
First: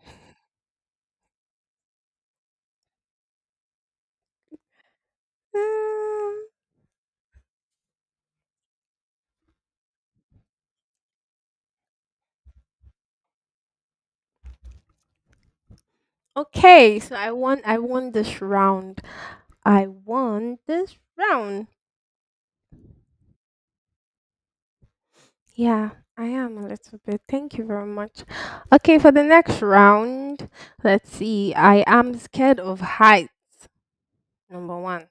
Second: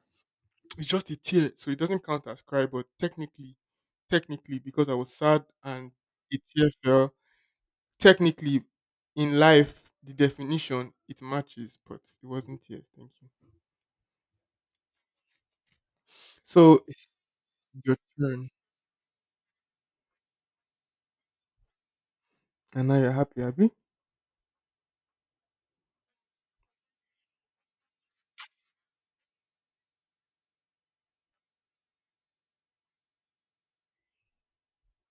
Speaker 2: It's just a tear. So it doesn't count as cry, but technically, technically, because I was sad and
Speaker 1: Mm,
Speaker 2: a tear fell, technically, in life, the definition, it matches, but it wasn't tears. Thank you. So
Speaker 1: okay,
Speaker 2: it's
Speaker 1: so I
Speaker 2: your
Speaker 1: won this
Speaker 2: turn.
Speaker 1: round. I won this round.
Speaker 2: And now you're happy, Abby?
Speaker 1: Yeah, I am a little bit. Thank you very much. Okay, for the next round, let's see. I am scared of height. Number 1.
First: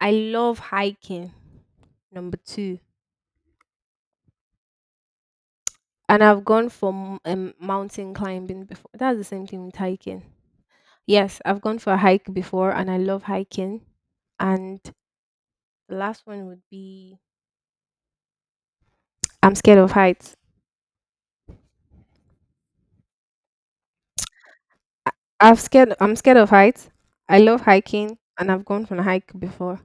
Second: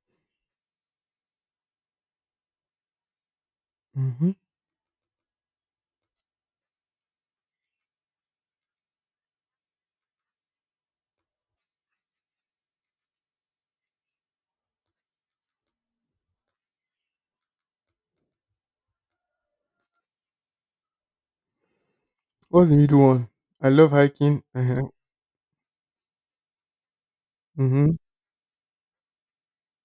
Speaker 1: I love hiking. Number 2.
Speaker 2: Mm-hmm.
Speaker 1: And I've gone for mountain climbing before. That's the same thing with hiking. Yes, I've gone for a hike before, and I love hiking. And the last one would be I'm scared of heights.
Speaker 2: What's the middle one? I love hiking. Uh-huh.
Speaker 1: I'm scared of heights. I love
Speaker 2: Mm-hmm.
Speaker 1: hiking, and I've gone for a hike before.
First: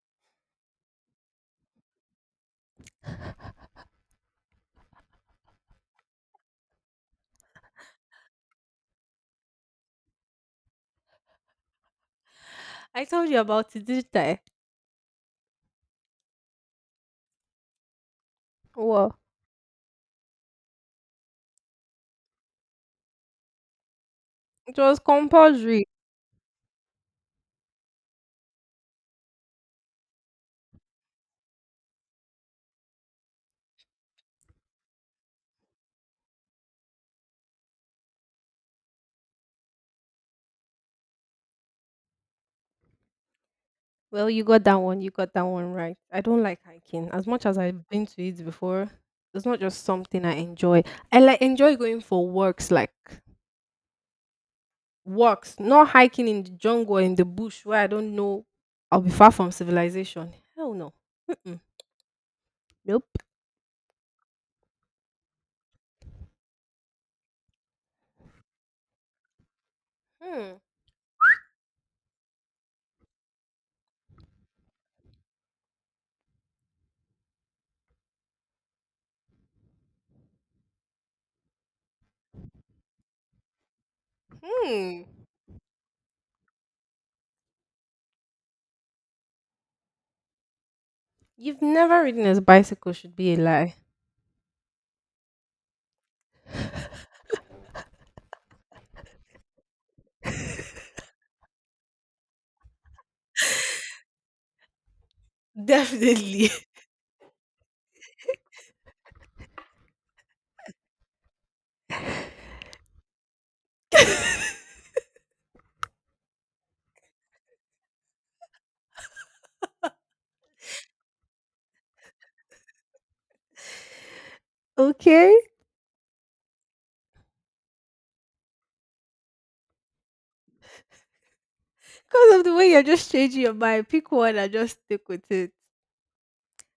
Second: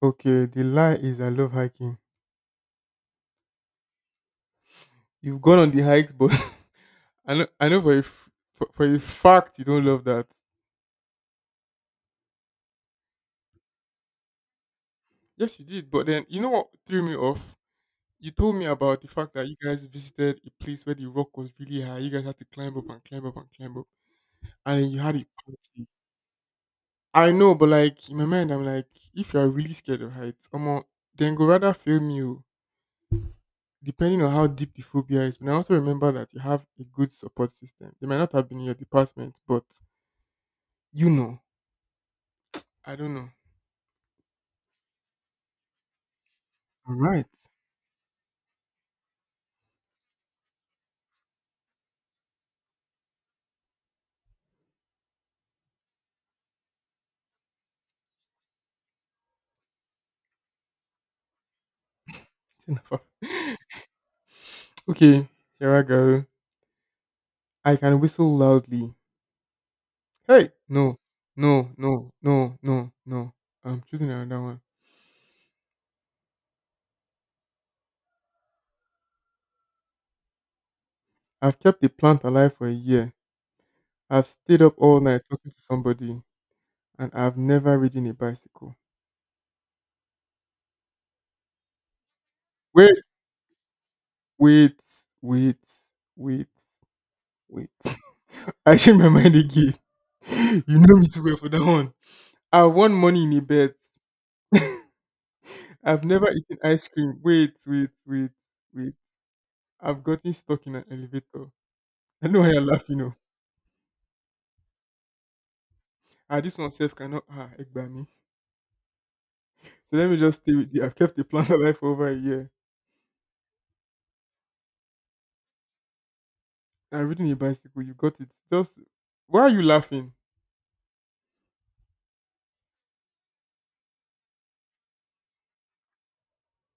Speaker 2: Okay, the lie is I love hiking. You've gone on the hikes, but I know for a, f- for a fact you don't love that.
Speaker 1: I told you about it, didn't I?
Speaker 2: Yes, you did. But then, you know what threw me off? You told me about the
Speaker 1: Well,
Speaker 2: fact that you guys visited a place where the rock was really high. You guys had to climb up and climb up and climb up.
Speaker 1: it
Speaker 2: And then
Speaker 1: was
Speaker 2: you had a
Speaker 1: compulsory.
Speaker 2: party. I know, but like, in my mind, I'm like, if you're really scared of heights, omo, then go rather film you, depending on how deep the phobia is. But I also remember that you have a good support system. They might not have been in your department, but you know. I don't know.
Speaker 1: Well, you got that one. You got that one right. I don't like
Speaker 2: All
Speaker 1: hiking as
Speaker 2: right.
Speaker 1: much as I've been to it before. It's not just something I enjoy. I like enjoy going for walks, like works, not hiking in the jungle or in the bush where I don't know I'll be far from civilization. Hell no. Mm-mm. Nope.
Speaker 2: Okay, here I go. I can whistle loudly. Hey,
Speaker 1: Hmm.
Speaker 2: no, no, no, no, no, no. I'm choosing another one. I've kept a plant alive for a year. I've stayed up all
Speaker 1: Hmm.
Speaker 2: night talking to somebody, and I've never ridden a bicycle.
Speaker 1: You've never ridden a bicycle
Speaker 2: Wait,
Speaker 1: should be a lie.
Speaker 2: wait, wait, wait, wait. I changed my mind again. You know me too well for that one. I won money in a bet. I've never
Speaker 1: Definitely.
Speaker 2: eaten ice cream. Wait, wait, wait, wait. I've gotten stuck in an elevator. I know why you're laughing. Oh. Ah, this one self cannot, ah, egba me. So let me just stay with you. I've kept the plant alive for over a year.
Speaker 1: Okay.
Speaker 2: I'm riding a bicycle. You got it. Just, why are you laughing?
Speaker 1: Because of the way you're just changing your mind. Pick one and just stick with it.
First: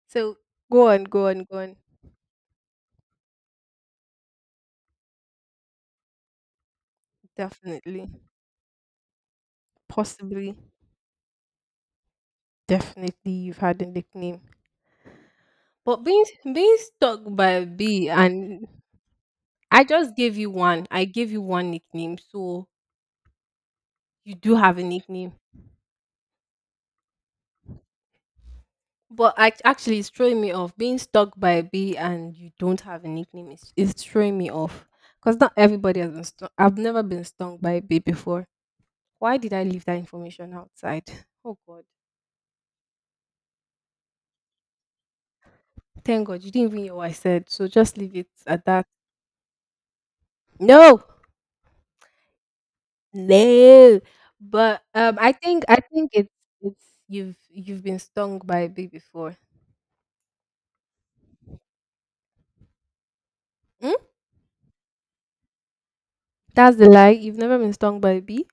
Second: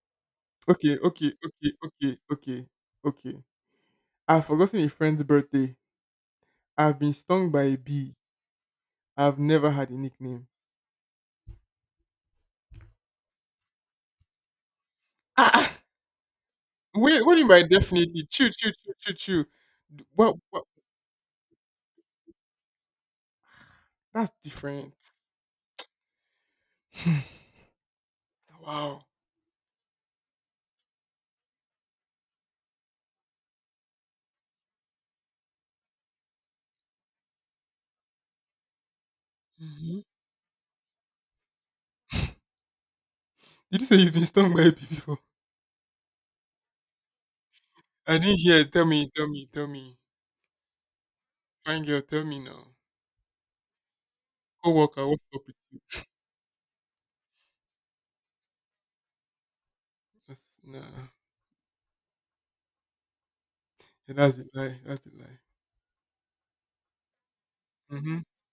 Speaker 1: So go
Speaker 2: Okay,
Speaker 1: on, go
Speaker 2: okay,
Speaker 1: on, go
Speaker 2: okay,
Speaker 1: on.
Speaker 2: okay, okay, okay. I've forgotten a friend's birthday. I've been stung by a
Speaker 1: Definitely.
Speaker 2: bee. I've never had a nickname.
Speaker 1: Possibly. Definitely you've had a nickname.
Speaker 2: Ah, ah,
Speaker 1: But being stuck
Speaker 2: wait, what do you
Speaker 1: by
Speaker 2: mean
Speaker 1: a
Speaker 2: by definitely?
Speaker 1: bee
Speaker 2: Chew,
Speaker 1: and
Speaker 2: chew, chew, chew, chew.
Speaker 1: I just gave
Speaker 2: What,
Speaker 1: you
Speaker 2: what?
Speaker 1: one. I gave you one nickname. So
Speaker 2: That's
Speaker 1: you do have a
Speaker 2: different.
Speaker 1: nickname.
Speaker 2: Wow.
Speaker 1: But actually, it's throwing me off. Being stuck by a bee and you don't have a nickname is, its throwing me off. Because not everybody has been stung. I've never been stung by a bee before. Why did I leave that
Speaker 2: Mhm.
Speaker 1: information outside? Oh, God.
Speaker 2: Did you say you've been stung by a bee before?
Speaker 1: Thank God you didn't even hear what I said. So just leave
Speaker 2: I
Speaker 1: it
Speaker 2: didn't
Speaker 1: at
Speaker 2: hear. Tell
Speaker 1: that.
Speaker 2: me, tell me, tell me.
Speaker 1: No,
Speaker 2: Fine girl, tell me now.
Speaker 1: no. But
Speaker 2: Coworker, what's
Speaker 1: I
Speaker 2: up with
Speaker 1: think
Speaker 2: you?
Speaker 1: it's you've been stung by a bee before.
Speaker 2: That's nah.
Speaker 1: Hmm?
Speaker 2: Yeah, that's a lie. That's a lie.
Speaker 1: That's the lie. You've never been stung by
Speaker 2: Mm-hmm.
Speaker 1: a bee.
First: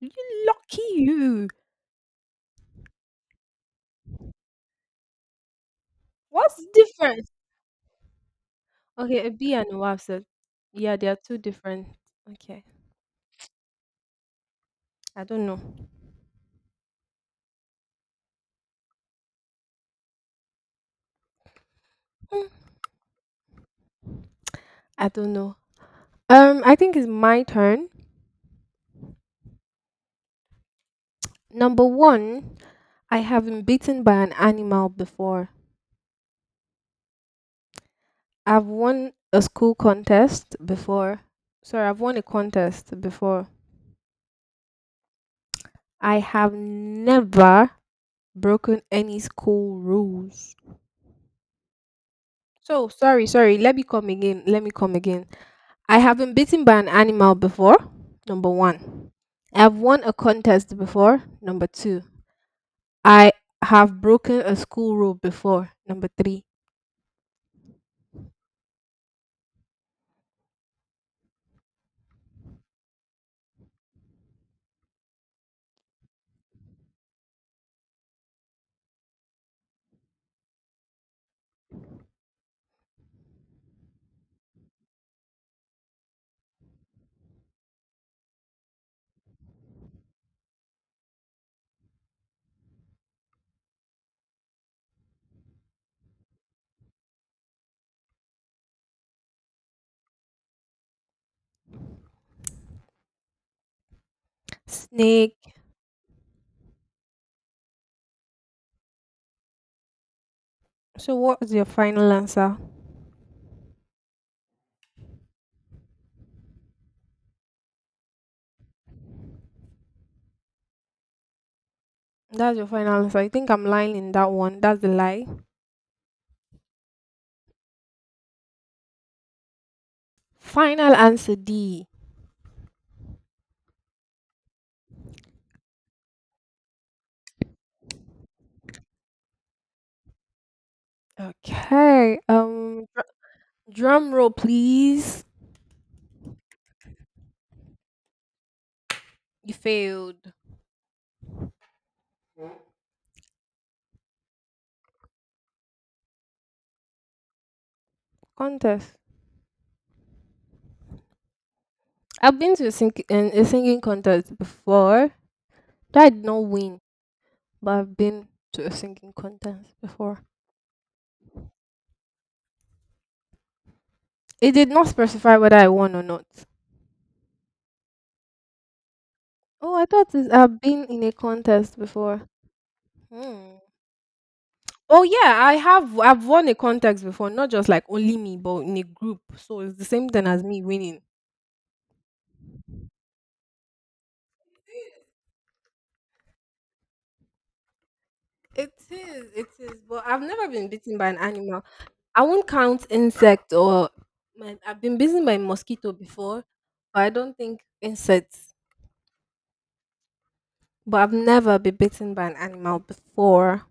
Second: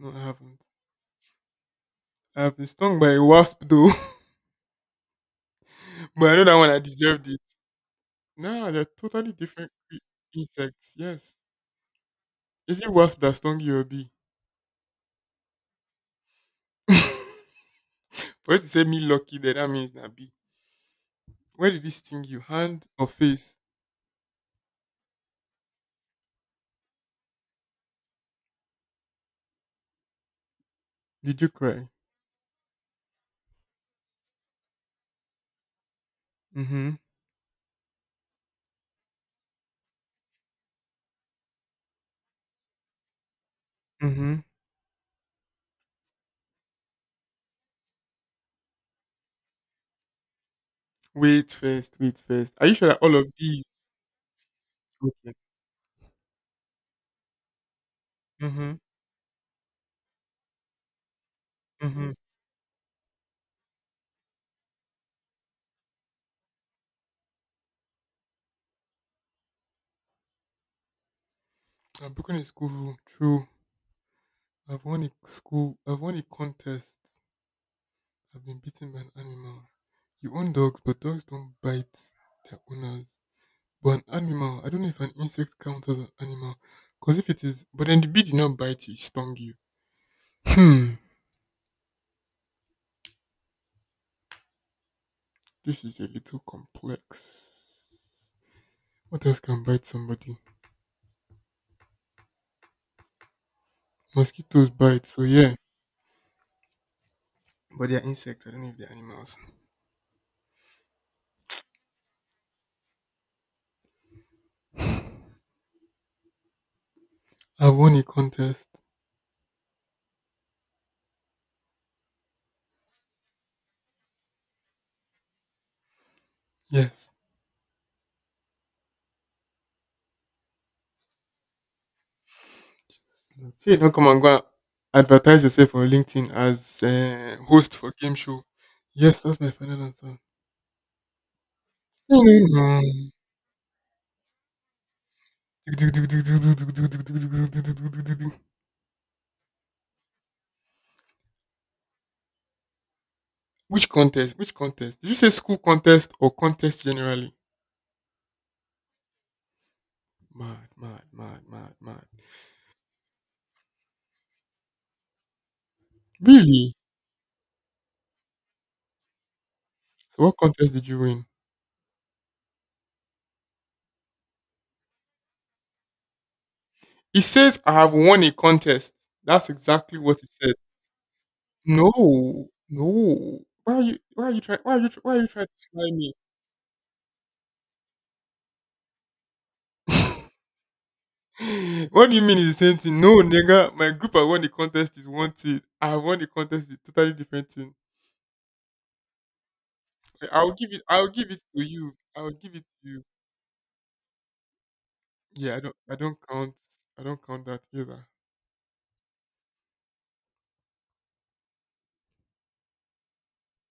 Speaker 1: You
Speaker 2: I haven't.
Speaker 1: lucky you.
Speaker 2: I've been stung by a wasp though, but I know that
Speaker 1: What's
Speaker 2: one I
Speaker 1: different?
Speaker 2: deserved it. Nah, they're
Speaker 1: Okay, a
Speaker 2: totally
Speaker 1: bee and
Speaker 2: different
Speaker 1: a wasp. So-
Speaker 2: insects.
Speaker 1: yeah, they are two
Speaker 2: Yes.
Speaker 1: different. Okay,
Speaker 2: Is it wasp that stung you or bee?
Speaker 1: I don't know.
Speaker 2: For you to say me lucky, then that means not bee. Where did this sting you?
Speaker 1: Hmm,
Speaker 2: Hand or face?
Speaker 1: I don't know. I think it's my turn.
Speaker 2: Did you
Speaker 1: Number
Speaker 2: cry?
Speaker 1: one, I have been beaten by an animal before.
Speaker 2: Mm-hmm.
Speaker 1: I've won a school contest before. Sorry, I've won a contest before.
Speaker 2: Mm-hmm.
Speaker 1: I have never broken any school rules.
Speaker 2: Wait first. Wait first. Are you
Speaker 1: So
Speaker 2: sure that all
Speaker 1: sorry,
Speaker 2: of
Speaker 1: sorry.
Speaker 2: these?
Speaker 1: Let me come again. Let me come again.
Speaker 2: Okay.
Speaker 1: I have been bitten by an animal before. Number
Speaker 2: Mm-hmm.
Speaker 1: one. I have won a contest before. Number two.
Speaker 2: Mm-hmm.
Speaker 1: I have broken a school rule before. Number three.
Speaker 2: I've broken a school rule. True. I've won a school. I've won a contest. I've been bitten by an animal. You own dogs, but dogs don't bite their owners. But an animal, I don't know if an insect counts as an animal. Because if it is, but then the bee did not bite you, it stung you. Hmm. This is a little complex. What else can bite somebody? Mosquitoes bite, so
Speaker 1: Snake.
Speaker 2: yeah. But they are insects. I don't know if they're animals.
Speaker 1: So, what is your final answer?
Speaker 2: I've won a contest.
Speaker 1: That's your final answer. I think I'm lying in that one. That's the lie.
Speaker 2: Yes.
Speaker 1: Final answer D.
Speaker 2: So you don't come and go and advertise yourself on LinkedIn as host for game show. Yes, that's my final answer.
Speaker 1: Okay. Drum roll, please. You failed.
Speaker 2: Which contest? Which contest? Did you say school contest or contest generally?
Speaker 1: Contest.
Speaker 2: Mad, mad, mad, mad, mad.
Speaker 1: I've been to a a singing contest before. That I did not
Speaker 2: Really?
Speaker 1: win. But I've been to a singing contest
Speaker 2: So
Speaker 1: before.
Speaker 2: what contest did you win?
Speaker 1: It did not specify whether I won or not.
Speaker 2: It says I have won a contest. That's
Speaker 1: Oh, I
Speaker 2: exactly
Speaker 1: thought
Speaker 2: what
Speaker 1: it's,
Speaker 2: it said.
Speaker 1: I've been in a contest before.
Speaker 2: No, no.
Speaker 1: Hmm.
Speaker 2: Why are you? Why are you trying? Why are you? Tr-
Speaker 1: Oh
Speaker 2: Why are you
Speaker 1: yeah,
Speaker 2: trying to
Speaker 1: I
Speaker 2: slime
Speaker 1: have.
Speaker 2: me?
Speaker 1: I've won a contest before, not just like only me, but in a group. So it's the same thing as me winning.
Speaker 2: What do you mean it's the same thing? No, nigga, my group I won the contest is one thing. I won the contest is totally different thing.
Speaker 1: It is. It is. But I've never been bitten
Speaker 2: I'll
Speaker 1: by an
Speaker 2: give it to
Speaker 1: animal.
Speaker 2: you.
Speaker 1: I
Speaker 2: I'll
Speaker 1: won't
Speaker 2: give it to
Speaker 1: count
Speaker 2: you.
Speaker 1: insect or my, I've been bitten by a
Speaker 2: Yeah,
Speaker 1: mosquito
Speaker 2: I don't
Speaker 1: before,
Speaker 2: count.
Speaker 1: but
Speaker 2: I
Speaker 1: I
Speaker 2: don't
Speaker 1: don't
Speaker 2: count
Speaker 1: think
Speaker 2: that either.
Speaker 1: insects. But I've never been bitten by an animal before.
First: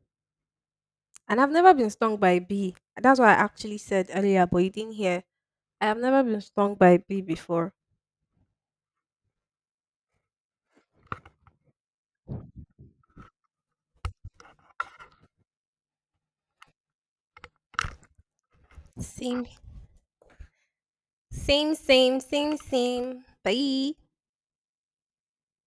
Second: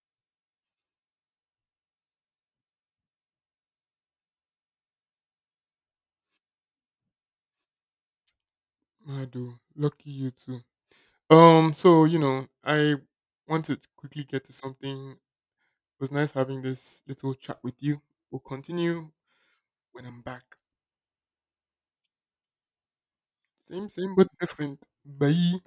Speaker 1: And I've never been stung by a bee. That's what I actually said earlier, but you didn't hear. I have never been stung by a bee before.
Speaker 2: I do. Lucky you too. So you know, I wanted to quickly get to something. It was nice having this little chat with you. We'll continue
Speaker 1: Same,
Speaker 2: when I'm back.
Speaker 1: same, same, same, same.
Speaker 2: Same,
Speaker 1: Bye.
Speaker 2: same, but different. Bye.